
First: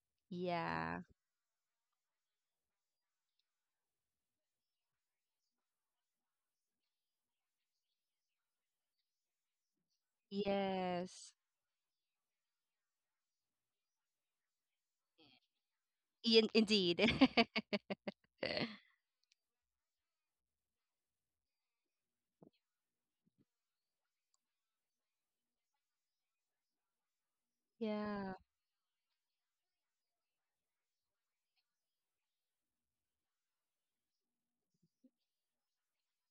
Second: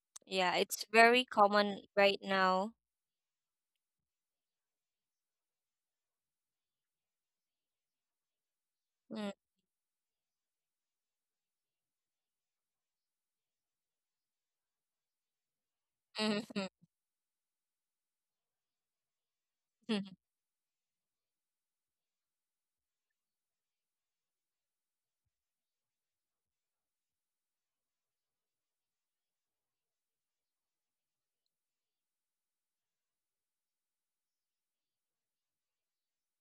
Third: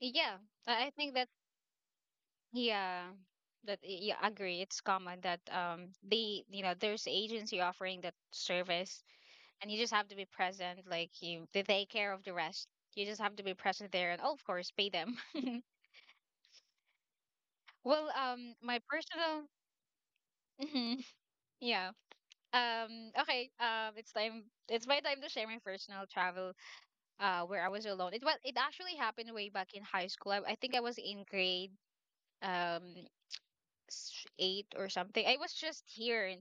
[SPEAKER 1] yeah.
[SPEAKER 3] yeah, it's
[SPEAKER 1] I
[SPEAKER 2] Yeah,
[SPEAKER 1] think
[SPEAKER 3] very
[SPEAKER 1] that,
[SPEAKER 3] common right now.
[SPEAKER 1] yeah, agree. It's common that, they, there's agency offering that service,
[SPEAKER 3] Mm,
[SPEAKER 1] and you just have to be present. Like,
[SPEAKER 2] yes.
[SPEAKER 1] you, they take care of the rest. You just have to be present there and, oh, of course, pay them. *laughs*
[SPEAKER 3] mm, mm,
[SPEAKER 2] Indeed. *laughs*
[SPEAKER 1] Well, my personal,
[SPEAKER 3] mm,
[SPEAKER 1] *laughs* yeah. Okay, it's time. It's my time to share my personal travel. Where I was alone. It was.
[SPEAKER 2] Yeah.
[SPEAKER 1] It actually happened way back in high school. I think I was in grade um eight or something. I was just here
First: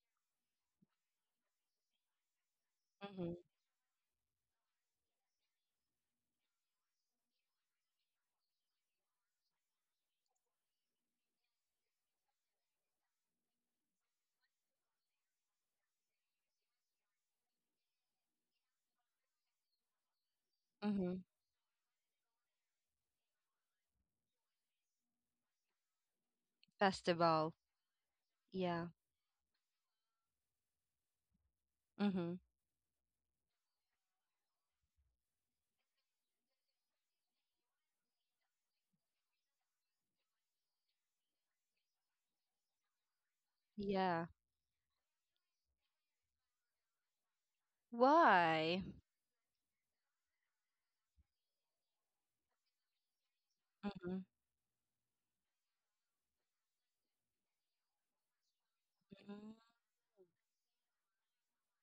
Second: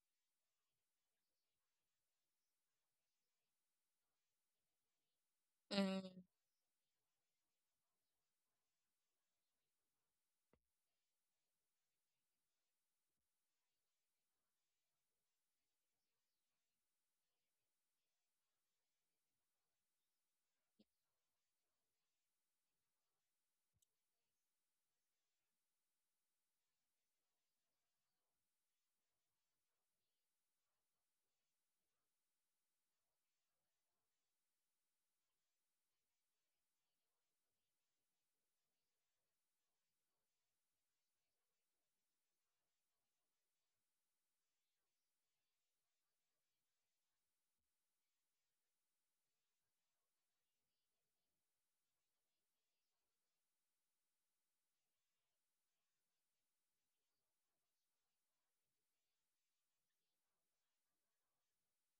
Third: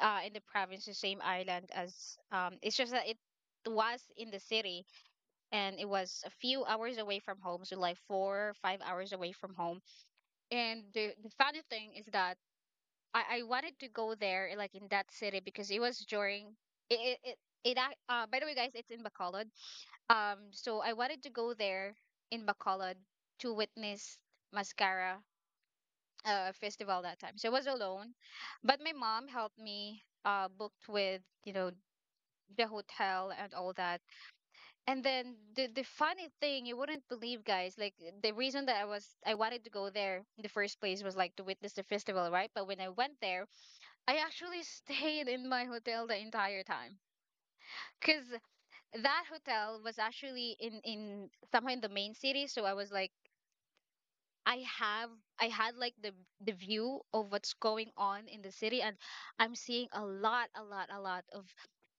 [SPEAKER 1] in the province, the same island as. It's just that it
[SPEAKER 2] Mm-hmm.
[SPEAKER 1] was in the city, and it was a few hours away from home, so like four five hours away from home. And the funny thing is that, I wanted to go there like in that city because it was during it it, it, by the way guys, it's in Bacolod. So I wanted
[SPEAKER 2] Mm-hmm.
[SPEAKER 1] to go there in Bacolod to witness mascara, festival that time, so I
[SPEAKER 2] Festival.
[SPEAKER 1] was alone, but my
[SPEAKER 2] Yeah.
[SPEAKER 1] mom helped me booked with, you know,
[SPEAKER 2] Mm-hmm.
[SPEAKER 1] the hotel and all that. And then the funny thing, you wouldn't believe guys, like the reason that I wanted to go there in the first place was like to witness the festival, right? But when I went there, I
[SPEAKER 2] Yeah.
[SPEAKER 1] actually *laughs* stayed in my hotel the entire time. Because
[SPEAKER 2] Why?
[SPEAKER 1] that hotel was actually in somehow in the main city, so I was like,
[SPEAKER 2] Mm-hmm.
[SPEAKER 1] I have I had like the view of what's going on in the city, and I'm seeing a lot, a lot, a lot of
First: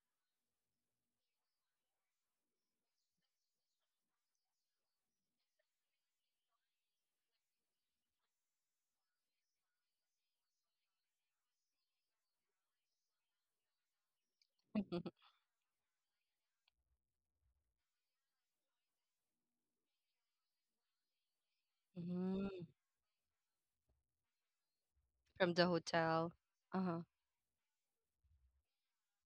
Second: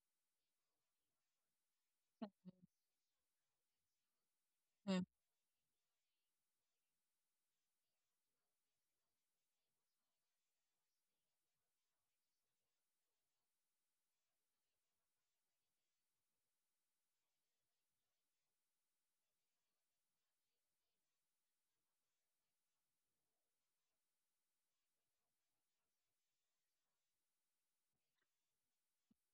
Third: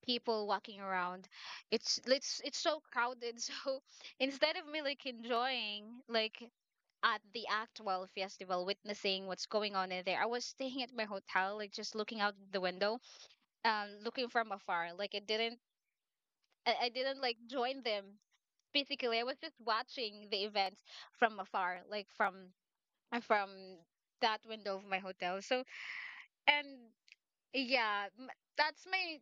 [SPEAKER 1] people walking around. It's so crowded. *laughs* So instead of
[SPEAKER 3] mm,
[SPEAKER 1] me like enjoying like at the actual festival, witnessing what's going on in there, I was staying at my hotel, like just looking out the window, looking from afar, like it didn't, I didn't like join them physically. I was just watching the events from afar, like from,
[SPEAKER 2] Mm-hmm.
[SPEAKER 1] uh, from that window of my
[SPEAKER 2] *laughs* From
[SPEAKER 1] hotel.
[SPEAKER 2] the
[SPEAKER 1] So
[SPEAKER 2] hotel.
[SPEAKER 1] and
[SPEAKER 2] Uh-huh.
[SPEAKER 1] yeah, that's my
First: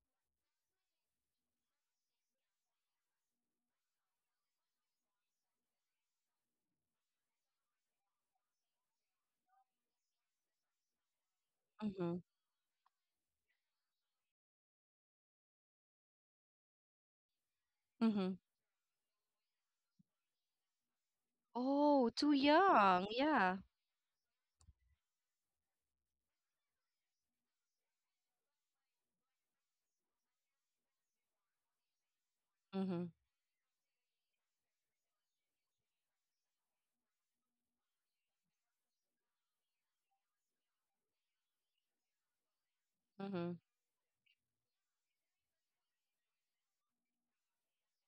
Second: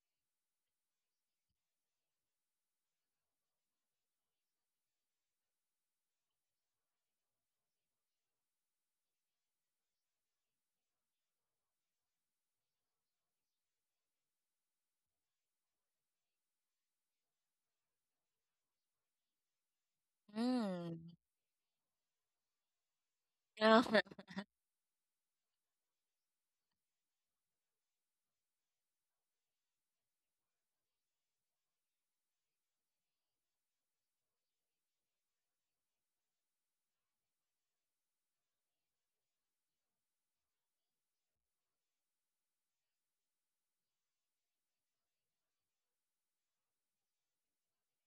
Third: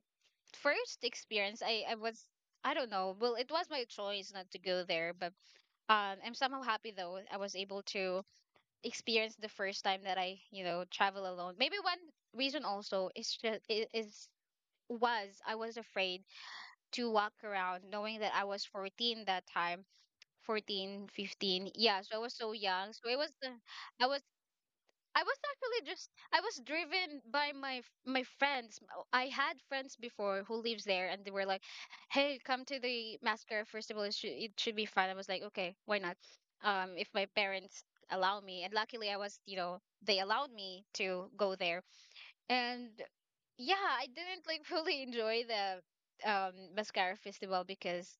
[SPEAKER 1] first experience. I was, I don't know, well, it was my choice not to go there. But I'm somehow happy though I was able to experience the first time that I, you know, travel alone. Maybe one
[SPEAKER 2] Mm-hmm.
[SPEAKER 1] reason also is is was I was afraid to walk around, knowing that I
[SPEAKER 2] Mm-hmm.
[SPEAKER 1] was 14 that time. 14
[SPEAKER 3] mm,
[SPEAKER 1] 15, yeah, so I
[SPEAKER 2] Oh,
[SPEAKER 1] was
[SPEAKER 2] too
[SPEAKER 1] so young. So it
[SPEAKER 2] young,
[SPEAKER 1] was the,
[SPEAKER 2] yeah.
[SPEAKER 1] I was, I was actually just, I was driven by my my friends. Oh, I had friends before who lives there, and they were like, hey, come to
[SPEAKER 2] Mm-hmm.
[SPEAKER 1] the mascara festival, it should be fun. I was like, okay, why not? If my parents allow me, and luckily I was, you know, they allowed me to go there. And
[SPEAKER 2] Mm-hmm.
[SPEAKER 1] yeah, I didn't like *laughs* fully enjoy the mascara festival because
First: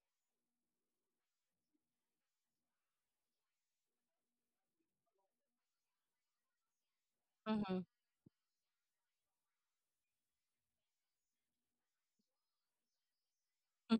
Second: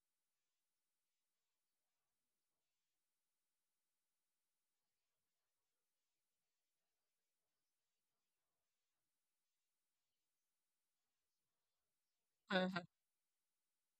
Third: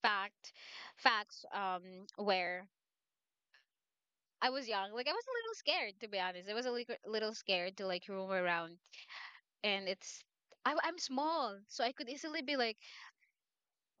[SPEAKER 1] fact facts, where I was young. Like I was a little scared, to be honest. I was a little scared to like roam around, and it's, I'm small, so I could easily be like,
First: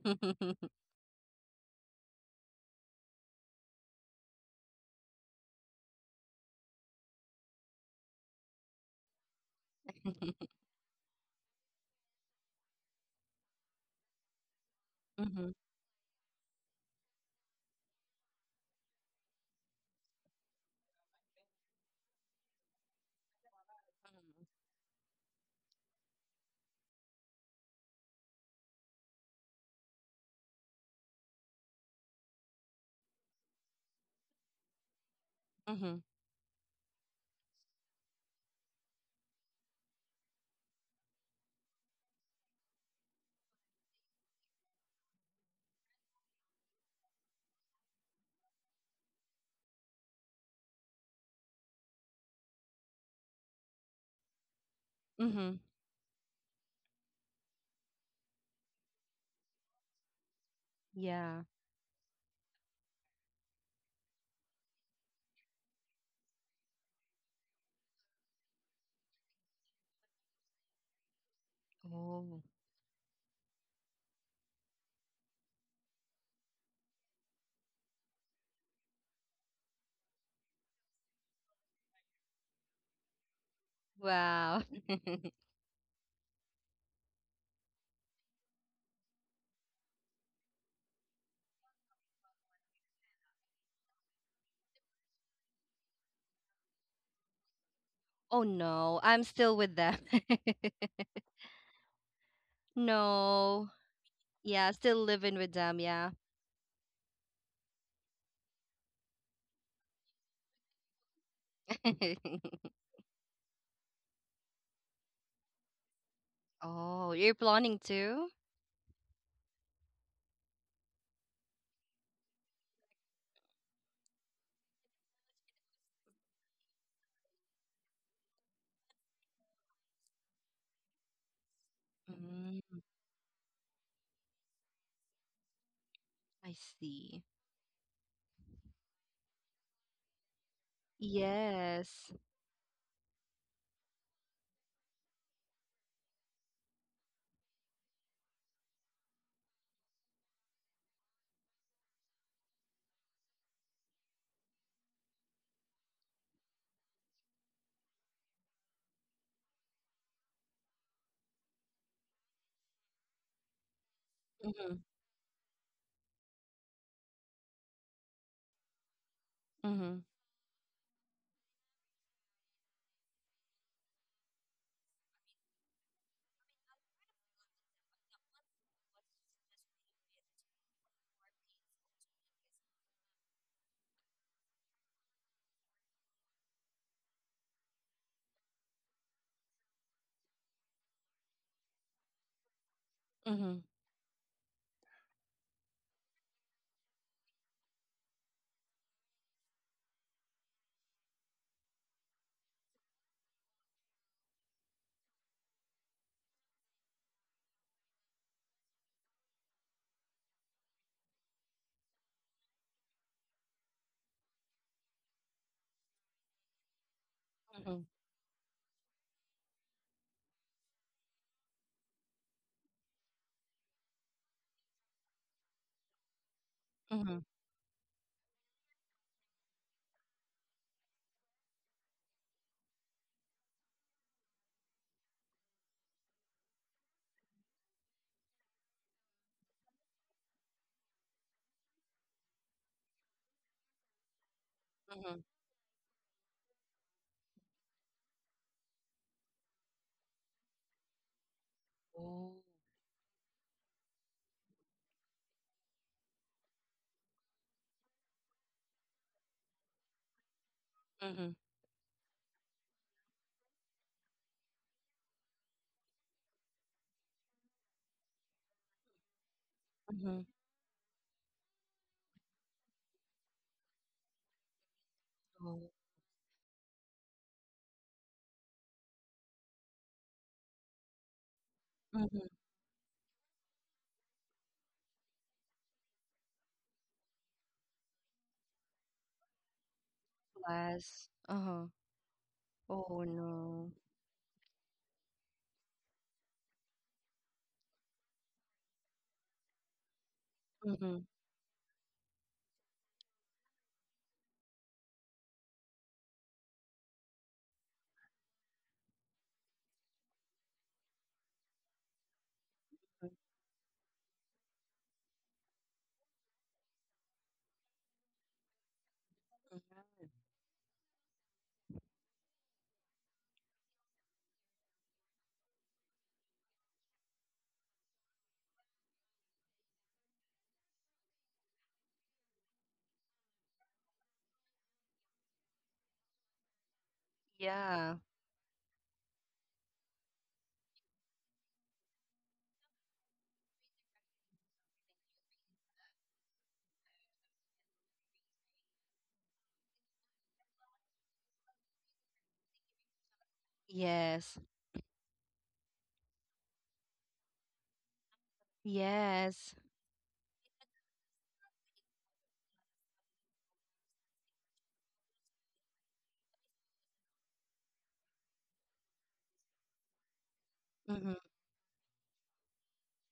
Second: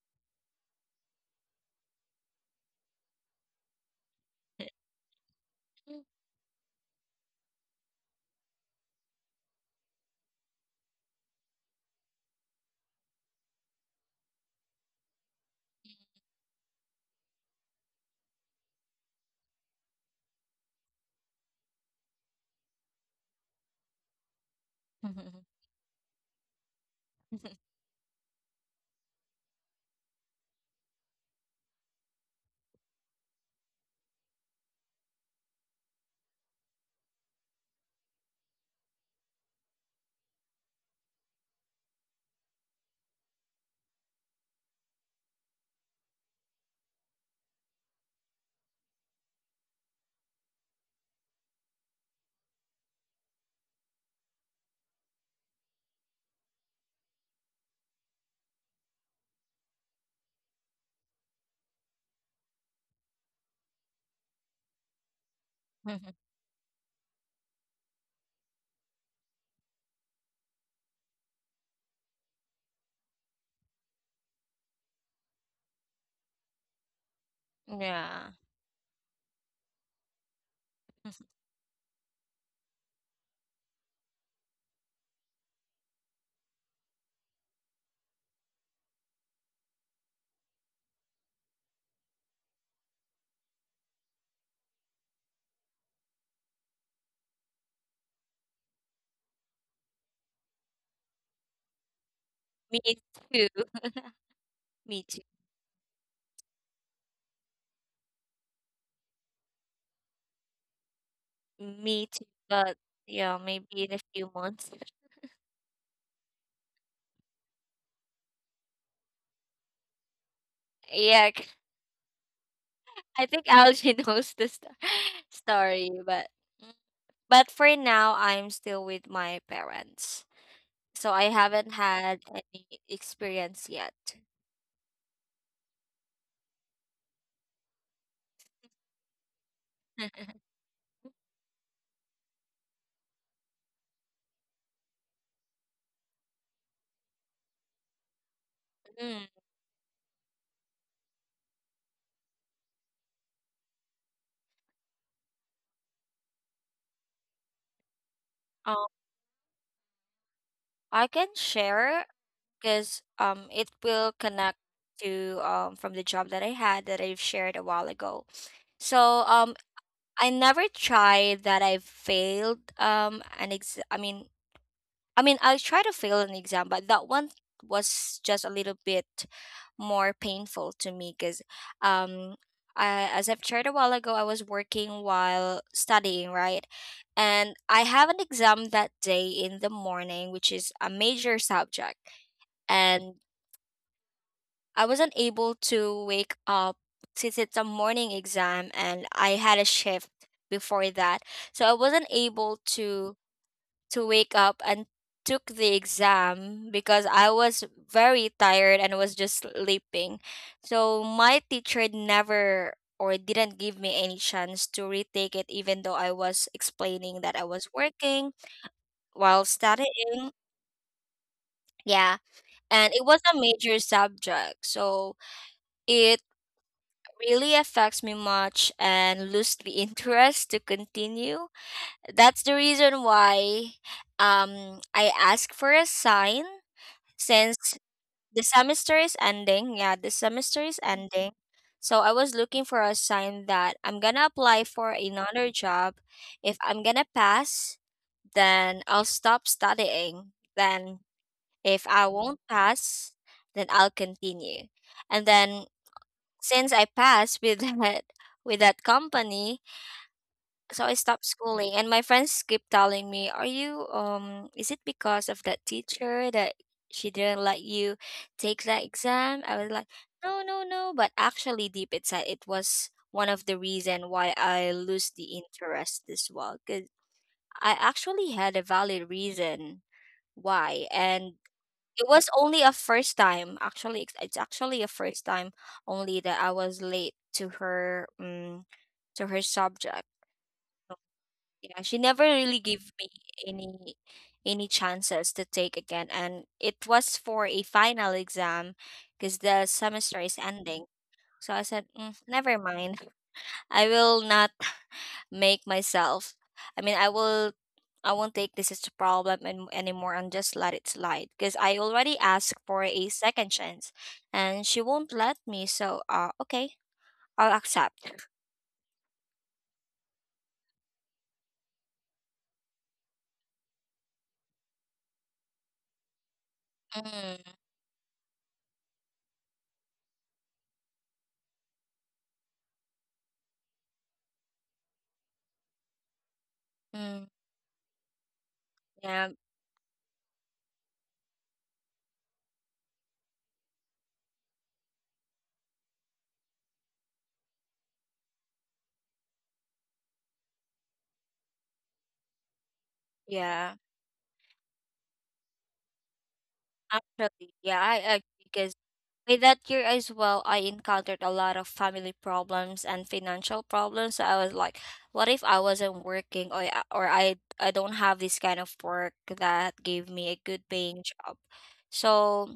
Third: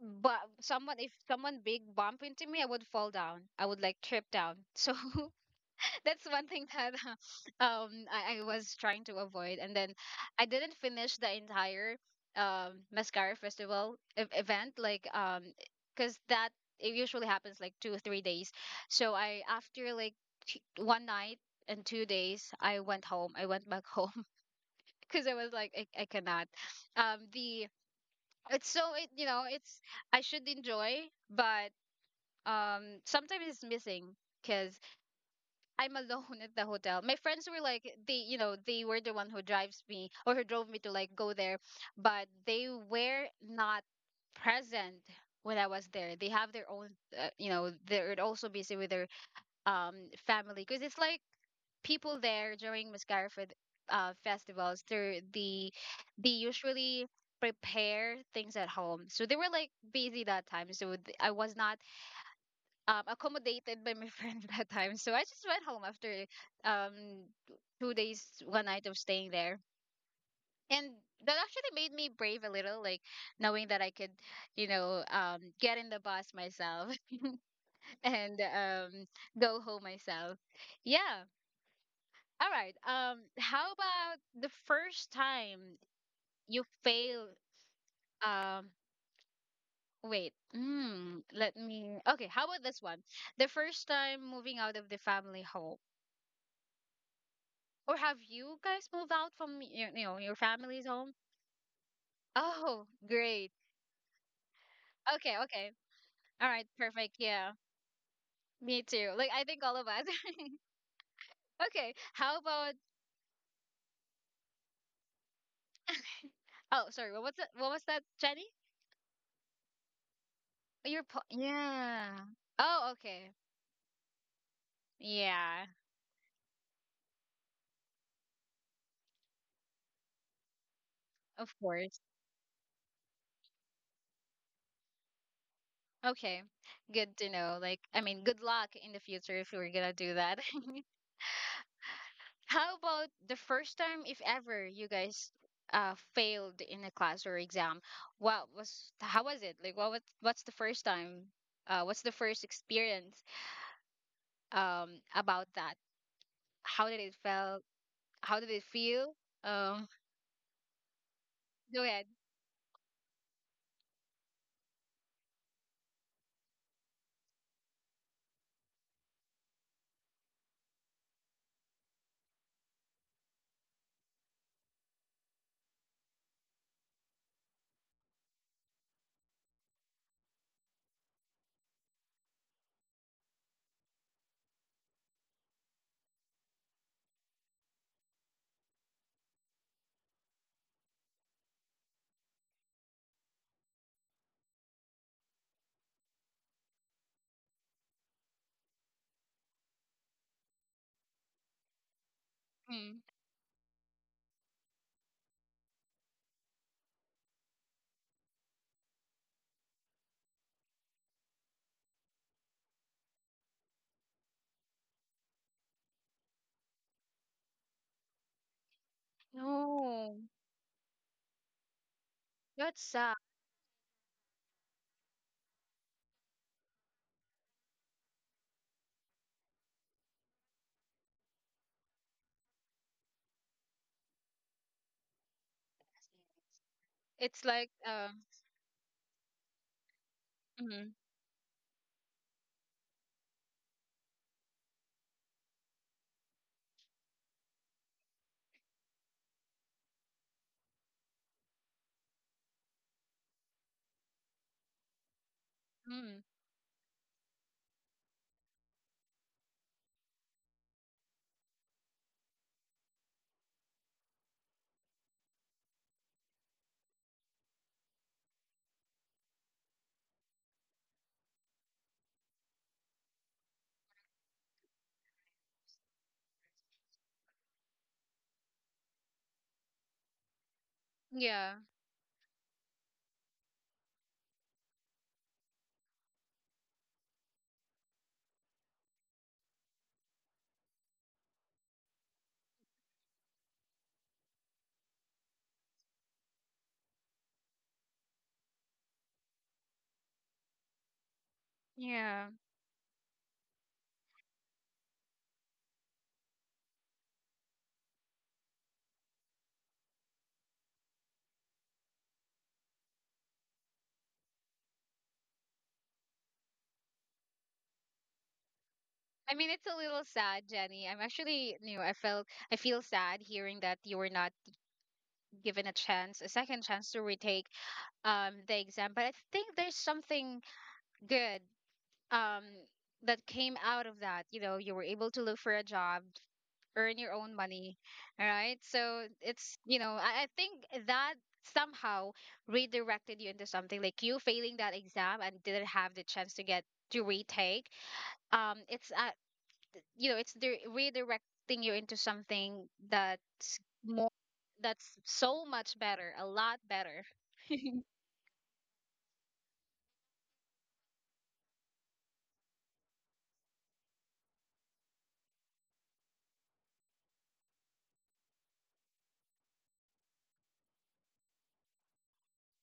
[SPEAKER 1] but someone, if someone big bump into me, I would fall down. I would like trip down. So *laughs* that's one thing that *laughs* I was trying to avoid. And then I
[SPEAKER 2] *laughs*
[SPEAKER 1] didn't finish the entire mascara festival event like
[SPEAKER 2] Mhm.
[SPEAKER 1] because that it usually happens like 2 or 3 days. So I after like one night and 2 days, I went home, I went back home.
[SPEAKER 2] Mhm.
[SPEAKER 1] *laughs* Because I
[SPEAKER 3] mm.
[SPEAKER 1] was like, I cannot, the it's so it, you know, it's I should enjoy, but sometimes it's missing because I'm
[SPEAKER 2] Mhm.
[SPEAKER 1] alone *laughs* at the hotel. My friends were like, they, you know, they were the one who drives me, or who drove me to like go there, but they were not present when I was there. They have their own, you know, they're also busy with their um family because it's like people there during Mascara festivals. They're
[SPEAKER 2] Mhm.
[SPEAKER 1] the, they usually prepare things at home, so they were like busy that time. So I
[SPEAKER 2] Yeah.
[SPEAKER 1] was not, accommodated by my *laughs* friend that time. So I just went home after,
[SPEAKER 3] *laughs*
[SPEAKER 1] um, t- 2 days, one night of staying there. And that actually made me
[SPEAKER 2] Oh.
[SPEAKER 1] brave a little, like knowing that I could, you know, get in the bus myself *laughs*
[SPEAKER 3] Yeah.
[SPEAKER 1] and, go home myself. Yeah.
[SPEAKER 3] *laughs*
[SPEAKER 1] All right. How about the
[SPEAKER 2] Wow.
[SPEAKER 1] first
[SPEAKER 2] *laughs*
[SPEAKER 1] time you fail? Um, wait. Mm, let me. Okay. How about this one? The first time moving out of the family home. Or have
[SPEAKER 2] Oh
[SPEAKER 1] you guys
[SPEAKER 2] no,
[SPEAKER 1] moved
[SPEAKER 2] I'm
[SPEAKER 1] out
[SPEAKER 2] still
[SPEAKER 1] from
[SPEAKER 2] with
[SPEAKER 1] your,
[SPEAKER 2] them.
[SPEAKER 1] you know, your family's
[SPEAKER 2] *laughs*
[SPEAKER 1] home?
[SPEAKER 3] Me
[SPEAKER 1] Oh, great.
[SPEAKER 3] too.
[SPEAKER 2] No. Yeah, still
[SPEAKER 3] Me too.
[SPEAKER 1] Okay,
[SPEAKER 2] living with
[SPEAKER 1] okay.
[SPEAKER 2] them, yeah.
[SPEAKER 1] All right, perfect. Yeah, me too. Like I think all of us. *laughs* Okay,
[SPEAKER 3] Me too.
[SPEAKER 1] how
[SPEAKER 2] *laughs*
[SPEAKER 1] about?
[SPEAKER 3] But yeah, maybe in a few months. *laughs*
[SPEAKER 1] *coughs* *laughs* Oh, sorry.
[SPEAKER 2] Oh,
[SPEAKER 1] What was
[SPEAKER 2] you're
[SPEAKER 1] that? What
[SPEAKER 2] planning
[SPEAKER 1] was that,
[SPEAKER 2] to?
[SPEAKER 1] Jenny?
[SPEAKER 3] Yeah,
[SPEAKER 1] Yeah. Oh,
[SPEAKER 3] I
[SPEAKER 1] okay.
[SPEAKER 3] think Algie *laughs* knows the *laughs*
[SPEAKER 1] Yeah,
[SPEAKER 3] story, but mm, for now, I'm still with my parents, so I
[SPEAKER 1] of
[SPEAKER 3] haven't
[SPEAKER 1] course.
[SPEAKER 3] had any
[SPEAKER 2] Mm,
[SPEAKER 3] experience yet.
[SPEAKER 1] Okay,
[SPEAKER 2] I
[SPEAKER 1] good
[SPEAKER 2] see.
[SPEAKER 1] to know. Like, I mean, good luck in the future if you were gonna do that. *laughs*
[SPEAKER 3] *laughs*
[SPEAKER 2] Yes.
[SPEAKER 1] How about the first time, if ever, you guys failed in a class or exam? What was how
[SPEAKER 3] Mm,
[SPEAKER 1] was it? Like what was what's the first time? What's the first experience about that? How did it felt? How did it
[SPEAKER 3] um,
[SPEAKER 1] feel? Um,
[SPEAKER 3] I can
[SPEAKER 1] *laughs* go ahead.
[SPEAKER 3] share because it will connect
[SPEAKER 2] Mhm.
[SPEAKER 3] to from the job that I had that I've shared a while ago. So
[SPEAKER 2] Mhm.
[SPEAKER 3] I never tried that I failed an ex I mean I mean I tried to fail an exam, but that one was just a little bit more painful to me because um I, as I've shared a while ago, I was working while studying, right, and I have an exam that day in the morning, which is a major subject, and
[SPEAKER 2] Mhm.
[SPEAKER 3] I wasn't able to wake up since it's a morning exam and I had a shift before that. So I wasn't able
[SPEAKER 1] Mm.
[SPEAKER 3] to wake up and took the exam because I was very tired and was just sleeping. So my teacher never or didn't give me any chance to retake it even though I was explaining that I
[SPEAKER 2] Mhm.
[SPEAKER 3] was working while
[SPEAKER 1] No,
[SPEAKER 3] studying. Yeah.
[SPEAKER 1] that
[SPEAKER 3] And it
[SPEAKER 1] sucks.
[SPEAKER 3] was a major subject. So it
[SPEAKER 2] Mhm.
[SPEAKER 3] really affects me much and lose the interest to continue. That's the reason why I ask for a sign
[SPEAKER 1] It's like
[SPEAKER 3] since the semester is ending. Yeah, the semester is
[SPEAKER 1] mm,
[SPEAKER 3] ending. So I was looking for a sign that I'm gonna apply for
[SPEAKER 2] Mhm.
[SPEAKER 3] another job. If I'm gonna pass, then I'll stop studying. Then if I
[SPEAKER 2] Oh.
[SPEAKER 3] won't pass, then I'll continue. And then
[SPEAKER 1] mm,
[SPEAKER 3] since I passed with *laughs* that with that company, so I
[SPEAKER 2] Mhm.
[SPEAKER 3] stopped schooling, and my friends keep telling me, "Are you, is it because of that teacher that she didn't let you take that exam?" I was like,
[SPEAKER 2] Mhm.
[SPEAKER 3] "No, no, no." But actually deep inside it was one of the reason why I lose
[SPEAKER 2] Oh.
[SPEAKER 3] the interest as well. Cause I actually had a valid reason why, and
[SPEAKER 1] yeah,
[SPEAKER 2] Mhm.
[SPEAKER 3] it was only a first time. Actually, it's actually a first time only that I was late to her, to her subject.
[SPEAKER 2] Less. Uh-huh.
[SPEAKER 3] Yeah, she never really
[SPEAKER 2] Oh
[SPEAKER 3] gave me
[SPEAKER 2] no.
[SPEAKER 3] any any chances to take again, and it was for a final exam because the semester is
[SPEAKER 2] Mhm.
[SPEAKER 3] ending. So I said,
[SPEAKER 1] yeah.
[SPEAKER 3] never mind. I will not make myself, I mean, I won't take this as a problem anymore, and just let it slide because I already asked for a second chance, and she won't let me. So, okay, I'll accept.
[SPEAKER 1] I mean, it's a little sad, Jenny. I'm actually, you know, I felt, I feel sad hearing that you were not given a chance, a second chance to retake,
[SPEAKER 3] Mm,
[SPEAKER 1] the exam. But I think there's something good, um, that came out of that. You know, you were able to look for a job, earn your
[SPEAKER 3] mm,
[SPEAKER 1] own
[SPEAKER 2] Yeah.
[SPEAKER 1] money, right? So
[SPEAKER 3] yeah,
[SPEAKER 1] it's, you know, I think that somehow redirected you into something, like you failing that exam and didn't have the chance to get to retake. It's, you know, it's the redirecting you into something that's
[SPEAKER 3] yeah,
[SPEAKER 2] Yes.
[SPEAKER 1] more, that's so much better, a lot better.
[SPEAKER 3] actually, yeah, I agree, 'cause
[SPEAKER 2] Yes.
[SPEAKER 3] with that year as well, I encountered a lot of family problems and financial problems. So I was like, what if I wasn't working, or or I don't have this kind of work that gave me a good
[SPEAKER 2] Mm-hmm.
[SPEAKER 3] paying job. So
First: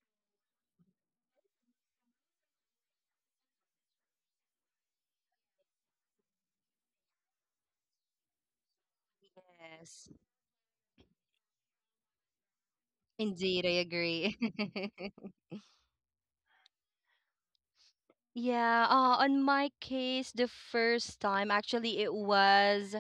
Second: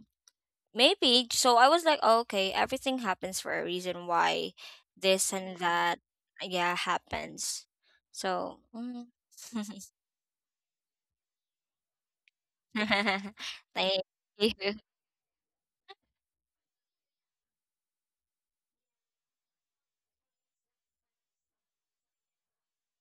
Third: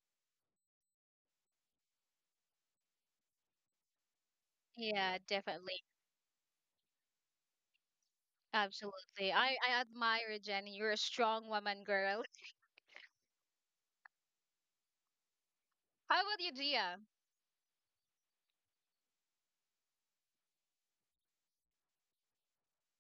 [SPEAKER 3] maybe, I was like, "Oh, okay, everything happens for a reason why
[SPEAKER 1] Yeah,
[SPEAKER 3] this and
[SPEAKER 1] definitely.
[SPEAKER 3] that yeah happens." So mm.
[SPEAKER 1] Absolutely. I
[SPEAKER 2] Yes.
[SPEAKER 1] admire you, Jenny. You're a strong woman, girl.
[SPEAKER 3] *laughs*
[SPEAKER 2] Indeed, I
[SPEAKER 3] Thank
[SPEAKER 2] agree.
[SPEAKER 3] you.
[SPEAKER 2] *laughs*
[SPEAKER 1] *laughs* How about you, Gia?
[SPEAKER 2] Yeah, on my case, the first time, actually, it was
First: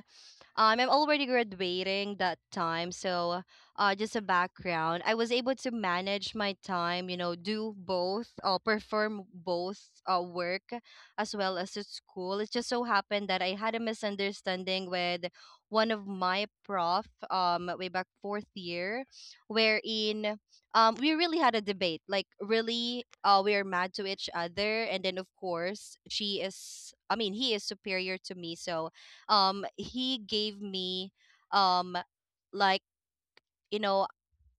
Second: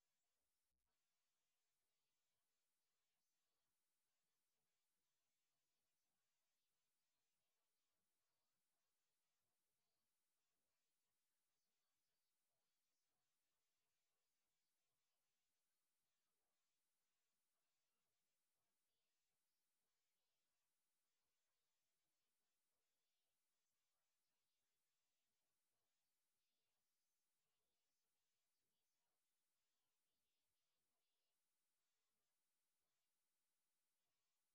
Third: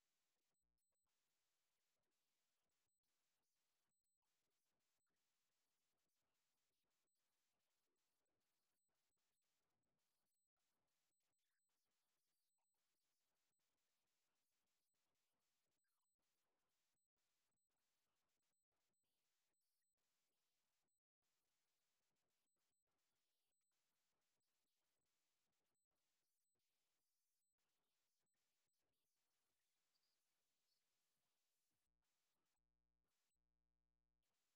[SPEAKER 2] I'm already graduating that time, so just a background. I was able to manage my time, you know, do both, perform both work as well as at school. It just so happened that I had a misunderstanding with one of my prof way back fourth year, wherein we really had a debate. Like, really, we are mad to each other. And then, of course, she is, I mean, he is superior to me. So he gave me um like you know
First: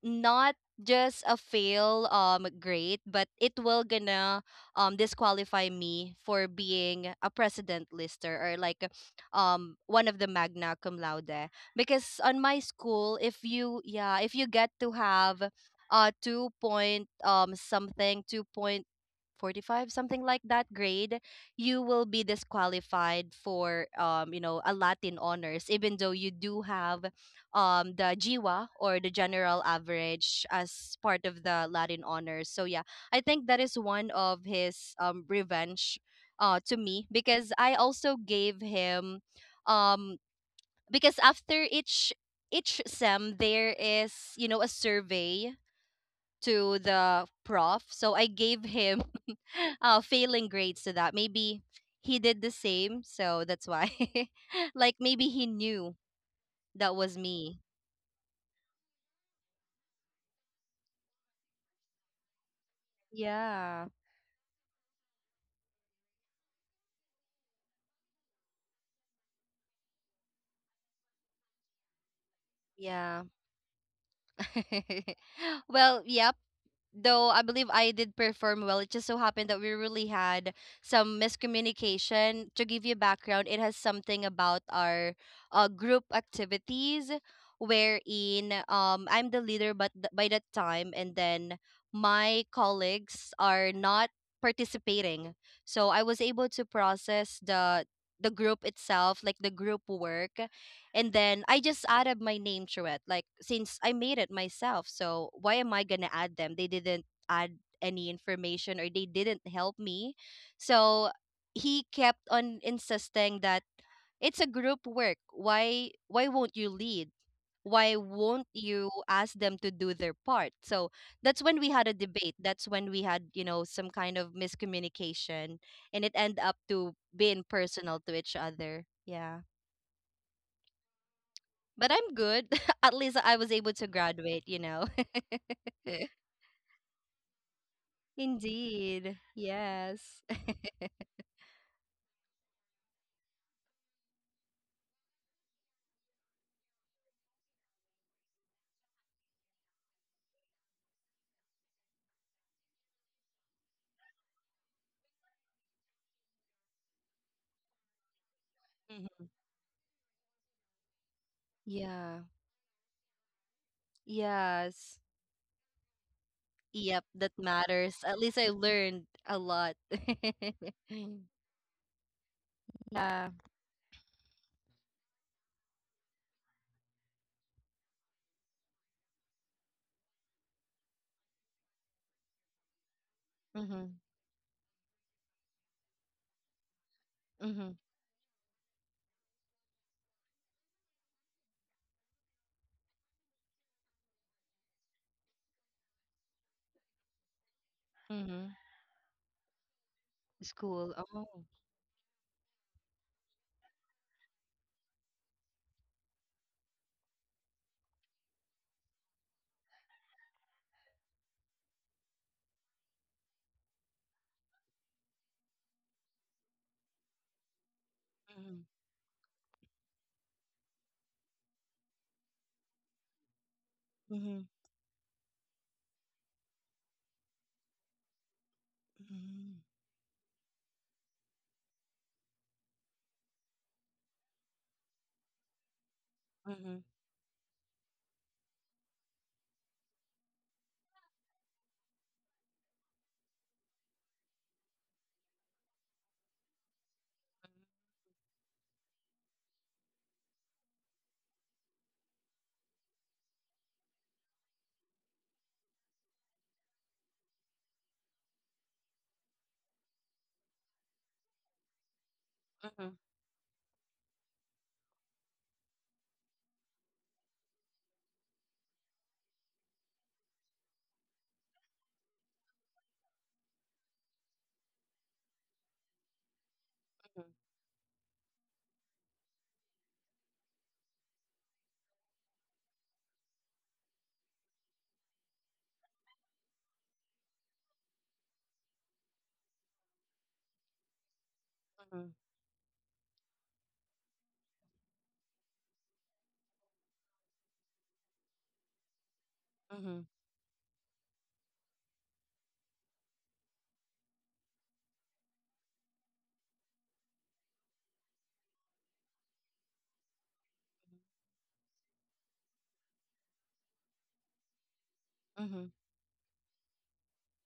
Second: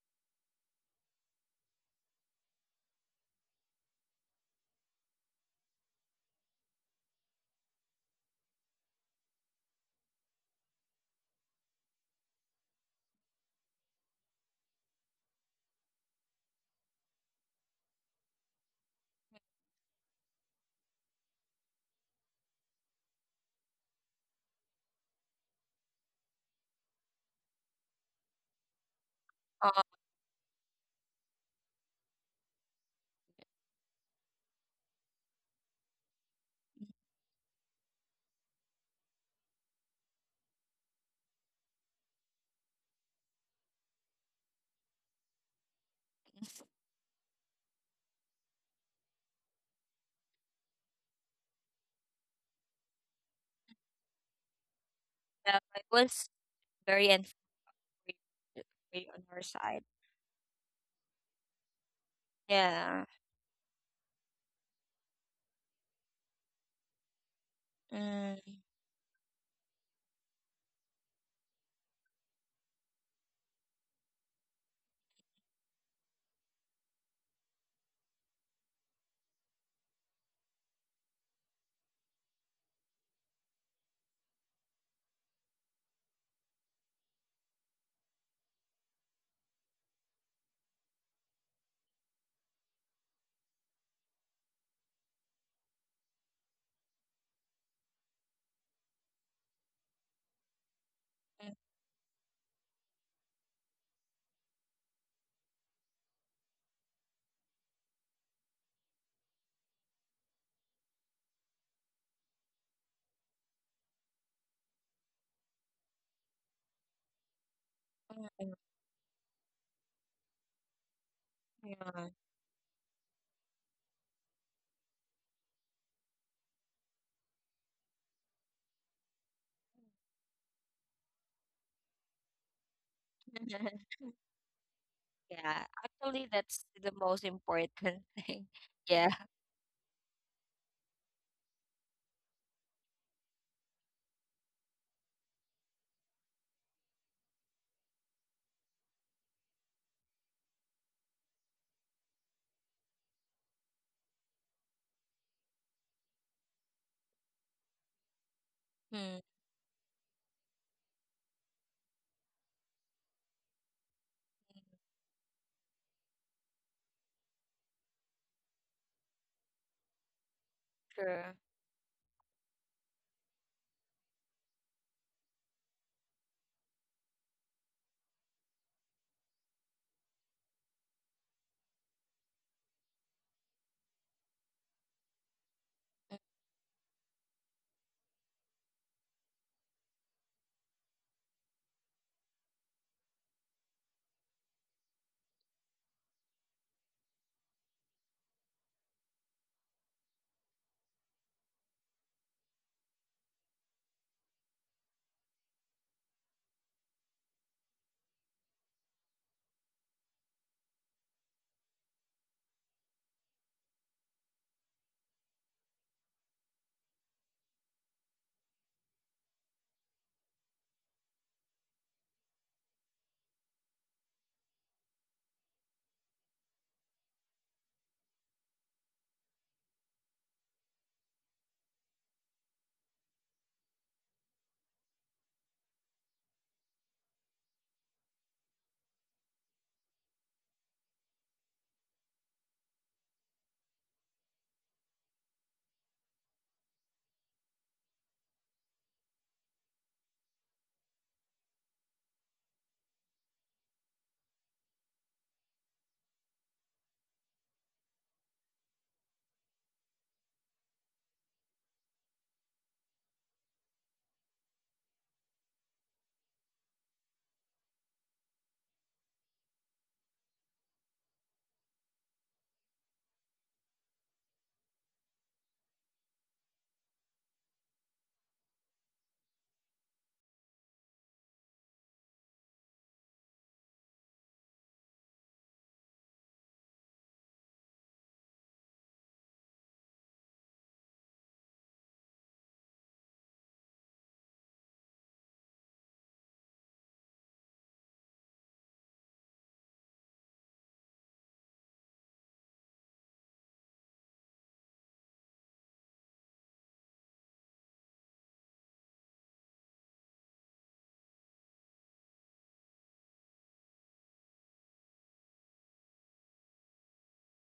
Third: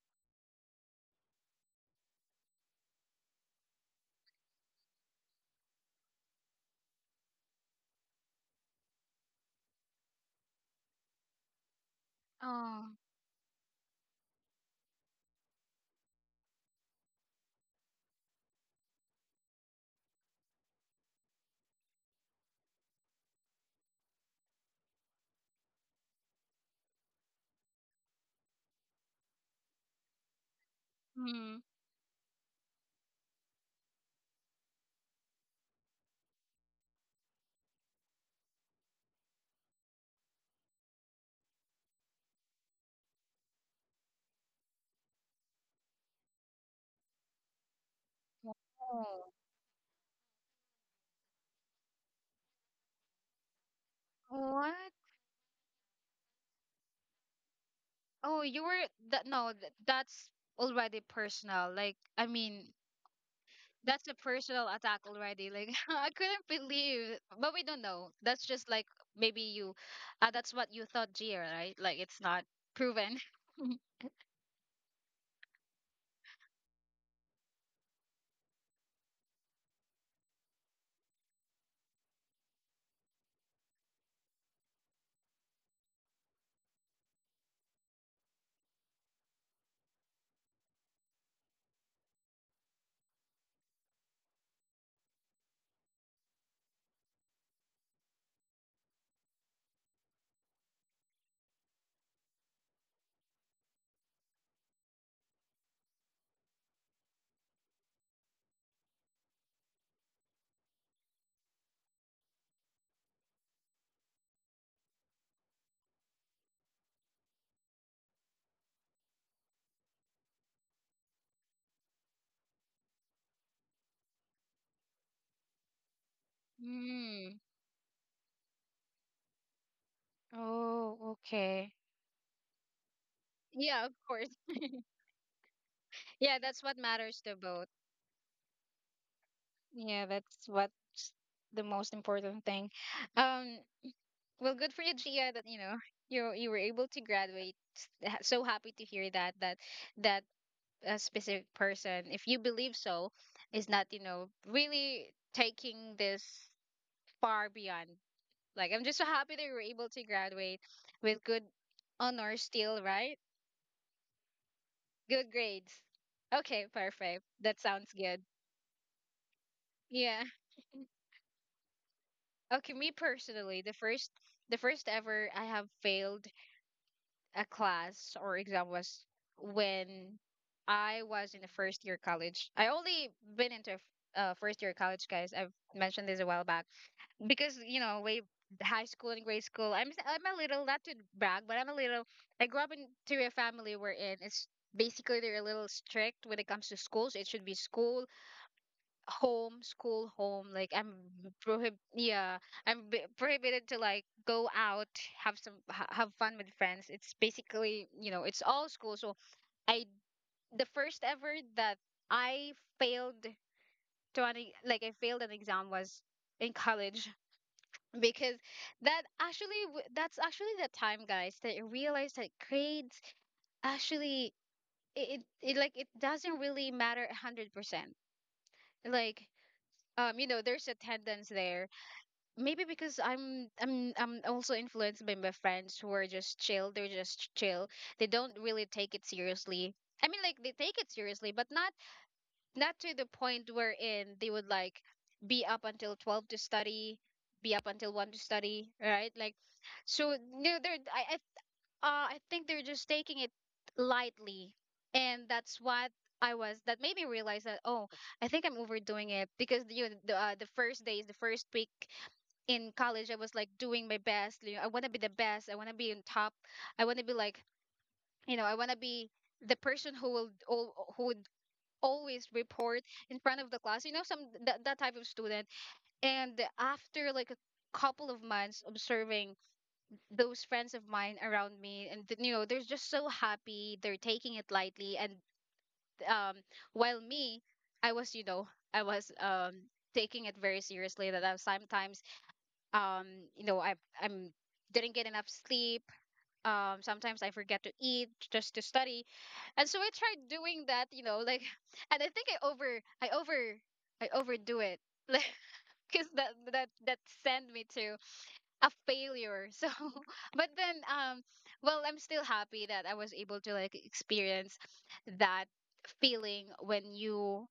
[SPEAKER 2] not just a fail grade, but it will gonna disqualify me for being a president lister, or like one of the magna cum laude, because on my
[SPEAKER 1] Oh,
[SPEAKER 2] school if you, yeah, if you get to have 2 point something, 2.45 something like that grade, you will be disqualified for you know a latin honors, even though you do have the GWA or the general
[SPEAKER 3] Uh,
[SPEAKER 2] average as part of
[SPEAKER 1] mm.
[SPEAKER 2] the Latin honors. So yeah, I think that is one of his revenge to me, because I also gave him um because after each sem there is, you know, a survey to the prof. So I gave him
[SPEAKER 1] Oh,
[SPEAKER 2] *laughs* failing grades to that. Maybe he did the same, so that's why *laughs*
[SPEAKER 1] what?
[SPEAKER 2] like maybe he
[SPEAKER 3] yeah, it
[SPEAKER 2] knew
[SPEAKER 3] was
[SPEAKER 2] that
[SPEAKER 3] very
[SPEAKER 2] was
[SPEAKER 3] unfair
[SPEAKER 2] me.
[SPEAKER 1] Oh, you were
[SPEAKER 3] on
[SPEAKER 1] that,
[SPEAKER 3] our
[SPEAKER 1] no, th
[SPEAKER 3] side.
[SPEAKER 1] that's already personal. Like, I mean,
[SPEAKER 3] Yeah.
[SPEAKER 2] Yeah.
[SPEAKER 1] that's a personal attack already. Like, *laughs* I couldn't believe, but we don't know. That's
[SPEAKER 3] Mm,
[SPEAKER 1] just like maybe you, that's what you thought, Gia, right? Like, it's not proven.
[SPEAKER 2] Yeah.
[SPEAKER 1] *laughs*
[SPEAKER 2] *laughs* Well, yep. Though I believe I did perform well. It just so happened that we really had some miscommunication. To give you background, it has something about our group activities wherein I'm the leader by that time, and then my colleagues are not participating. So I was able to process the group itself, like the group work, and then
[SPEAKER 3] mm,
[SPEAKER 2] I just added my name to it. Like since I made it myself, so why am I gonna add them? They didn't add any information, or they didn't help me. So he kept on insisting that it's a group work. Why won't you lead? Why
[SPEAKER 3] mm,
[SPEAKER 2] won't
[SPEAKER 3] mm,
[SPEAKER 2] you ask them to do their part? So that's when we had a
[SPEAKER 3] yeah.
[SPEAKER 2] debate. That's when we had, you know, some kind of miscommunication, and it ended up to
[SPEAKER 1] Hmm.
[SPEAKER 2] being personal to each other. Yeah.
[SPEAKER 1] Oh, okay.
[SPEAKER 2] But I'm good. *laughs* At least I was able
[SPEAKER 1] Yeah,
[SPEAKER 2] to
[SPEAKER 1] of
[SPEAKER 3] *laughs*
[SPEAKER 1] course.
[SPEAKER 2] graduate, you know.
[SPEAKER 3] Yeah.
[SPEAKER 2] *laughs*
[SPEAKER 3] Actually,
[SPEAKER 1] Yeah,
[SPEAKER 3] that's
[SPEAKER 1] that's what
[SPEAKER 3] the most
[SPEAKER 1] matters to both.
[SPEAKER 3] important *laughs* thing. Yeah.
[SPEAKER 2] Indeed.
[SPEAKER 1] Yeah,
[SPEAKER 2] Yes.
[SPEAKER 1] that's what's the most important thing. Um, well, good for you, Gia, that you know you you were able to graduate. So happy to hear that that a specific person, if you believe so, is not, you know, really taking this far beyond. Like I'm just so
[SPEAKER 3] Mm,
[SPEAKER 2] Mhm.
[SPEAKER 1] happy that you were able to graduate with good
[SPEAKER 2] Yeah.
[SPEAKER 1] honors still, right?
[SPEAKER 2] Yes.
[SPEAKER 1] Good grades. Okay,
[SPEAKER 2] Yep,
[SPEAKER 1] perfect.
[SPEAKER 2] that
[SPEAKER 1] That sounds
[SPEAKER 2] matters.
[SPEAKER 1] good.
[SPEAKER 2] At least I learned a lot.
[SPEAKER 1] Yeah.
[SPEAKER 2] *laughs*
[SPEAKER 3] true.
[SPEAKER 1] Okay, me
[SPEAKER 2] Yeah.
[SPEAKER 1] personally, the first, the first ever I have failed a class or exam was when I was in the first year college. I only been into
[SPEAKER 2] Mm-hmm.
[SPEAKER 1] first year college, guys. I've mentioned this a while back because
[SPEAKER 2] Mm-hmm.
[SPEAKER 1] you know way high school and grade school. I'm a little, not to brag, but I'm a little. I grew up into a family wherein it's basically they're a little strict when it comes to schools. It should be school
[SPEAKER 2] Mm-hmm.
[SPEAKER 1] home, school, home. Like I'm
[SPEAKER 2] School. Oh.
[SPEAKER 1] prohib yeah, I'm b prohibited to like go out, have some ha have fun with friends. It's basically, you know, it's all school. So I the first ever that I failed to an like I failed an exam was in college because
[SPEAKER 2] Mm-hmm.
[SPEAKER 1] that actually that's actually the time, guys, that I realized that grades actually
[SPEAKER 2] Mm-hmm.
[SPEAKER 1] it, it, it like it doesn't really matter 100%. Like you know, there's attendance there, maybe because I'm also influenced by my friends who are just chill. They're
[SPEAKER 2] Mm-hmm.
[SPEAKER 1] just chill. They don't really take it seriously. I mean, like they take it seriously, but not not to the point wherein they would like be up until 12 to study, be up until one to study, right? Like so, no, they're I think they're just taking it lightly, and that's what I was. That made me realize that, oh, I think I'm overdoing it, because you know, the first days, the first week in
[SPEAKER 2] Mm-hmm.
[SPEAKER 1] college, I was like doing my best, you know, I want to be the best, I want to be on top, I want to be like, you know, I want to be the person who who would always report in front of the class, you know, some that, that type of student. And after like a couple of months observing those friends of mine around me and you know, they're just so happy, they're taking it lightly, and um, while me, I was, you know, I was um, taking it very seriously, that I was sometimes
[SPEAKER 2] Mm-hmm.
[SPEAKER 1] um, you know, I'm didn't get enough sleep, um, sometimes I forget to eat just to study. And so I
[SPEAKER 2] Mm-hmm.
[SPEAKER 1] tried doing that, you know, like *laughs* and I think I overdo it, *laughs* like, because that sent me to a failure, so *laughs* but then um, well, I'm still happy that I was able to like experience that
[SPEAKER 2] Mm-hmm.
[SPEAKER 1] feeling when you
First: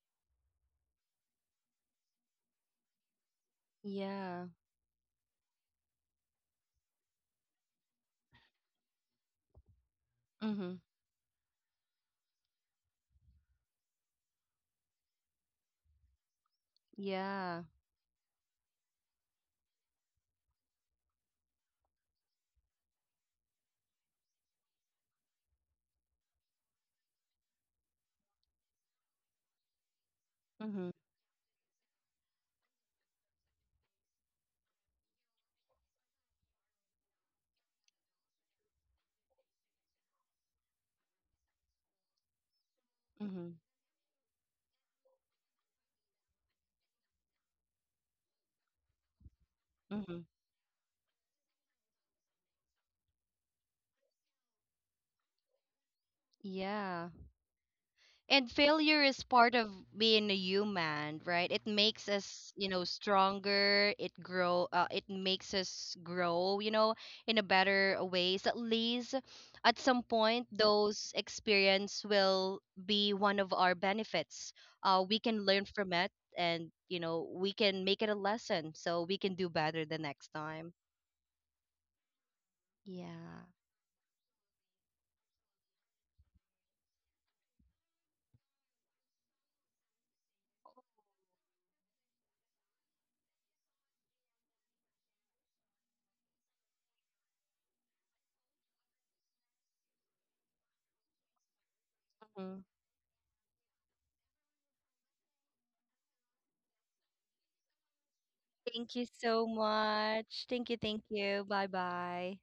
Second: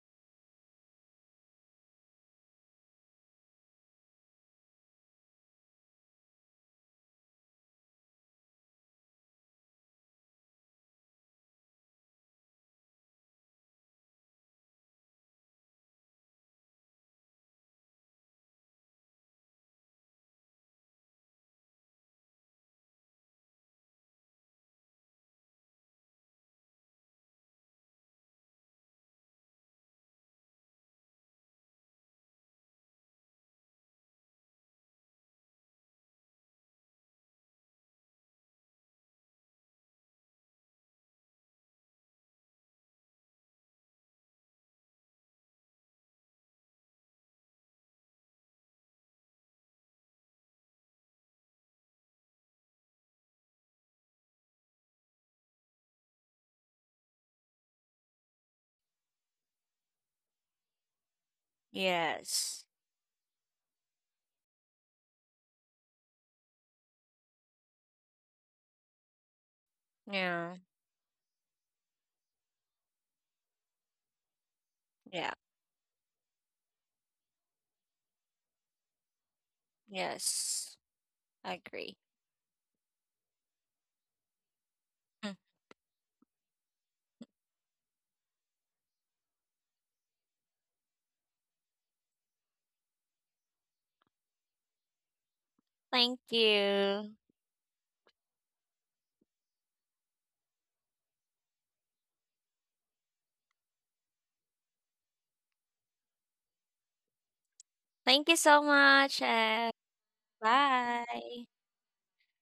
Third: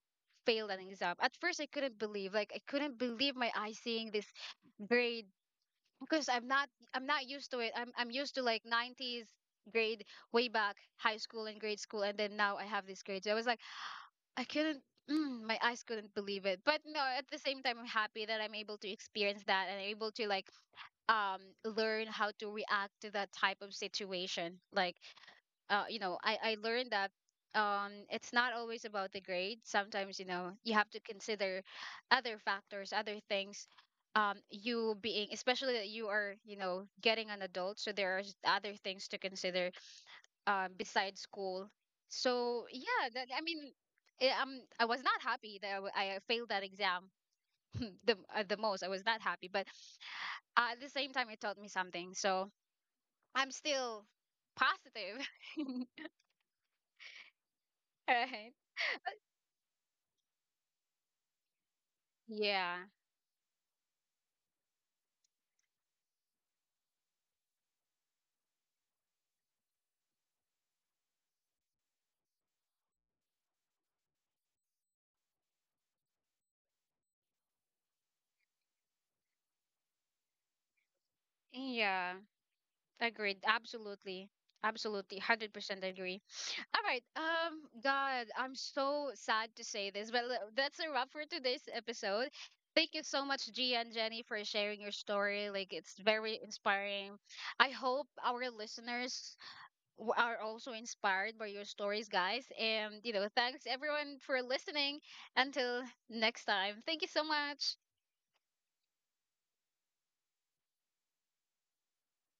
[SPEAKER 1] failed an exam. At first I couldn't believe, like I couldn't believe my eyes, seeing this
[SPEAKER 2] Yeah.
[SPEAKER 1] grade, because I'm not, I'm not used to it. I'm used to like 90s grade way back
[SPEAKER 2] Mm-hmm.
[SPEAKER 1] high school and grade school, and then now I have this grade. So I was like, I couldn't mm, my eyes couldn't believe it. But no, at the same
[SPEAKER 2] Yeah.
[SPEAKER 1] time, I'm happy that I'm able to experience that and able to like learn how to react to that type of situation. Like you know, I learned that it's not always about the grade. Sometimes, you know, you
[SPEAKER 2] Mm-hmm.
[SPEAKER 1] have to consider other factors, other things. You being, especially that you are, you know, getting an adult, so there are other things to consider, besides school. So yeah, that, I
[SPEAKER 2] Mm-hmm.
[SPEAKER 1] mean, eh, I was not happy that I failed that exam, *laughs* the most. I was not happy, but
[SPEAKER 2] Hmm.
[SPEAKER 1] at the same time, it taught me something. So I'm still positive,
[SPEAKER 2] Yeah.
[SPEAKER 1] *laughs*
[SPEAKER 2] And
[SPEAKER 1] right?
[SPEAKER 2] failure is part of being a human, right? It makes us,
[SPEAKER 3] Yes.
[SPEAKER 2] you know,
[SPEAKER 1] Yeah.
[SPEAKER 2] stronger. It makes us grow, you know, in a better ways. At least at some point
[SPEAKER 3] Yeah.
[SPEAKER 2] those experience will be one of our benefits. Uh, we
[SPEAKER 3] Yeah.
[SPEAKER 2] can learn from it and, you know, we can make it a lesson so we can do better the next time.
[SPEAKER 3] Yes. I agree.
[SPEAKER 1] Yeah, agreed.
[SPEAKER 2] Yeah.
[SPEAKER 1] Absolutely. Absolutely.
[SPEAKER 3] Mm.
[SPEAKER 1] 100% agree. All right. God, I'm so sad to say this, but that's a wrap for today's episode. Thank you so much, Gia and Jenny, for sharing your story. Like, it's
[SPEAKER 3] Thank
[SPEAKER 1] very
[SPEAKER 3] you.
[SPEAKER 1] inspiring. I hope our listeners are also inspired by your stories, guys.
[SPEAKER 2] Mhm.
[SPEAKER 1] And, you know, thanks everyone for listening. Until next time, thank you so much.
[SPEAKER 3] Thank you so
[SPEAKER 2] Thank you
[SPEAKER 3] much.
[SPEAKER 2] so
[SPEAKER 3] And
[SPEAKER 2] much. Thank you.
[SPEAKER 3] bye.
[SPEAKER 2] Bye-bye.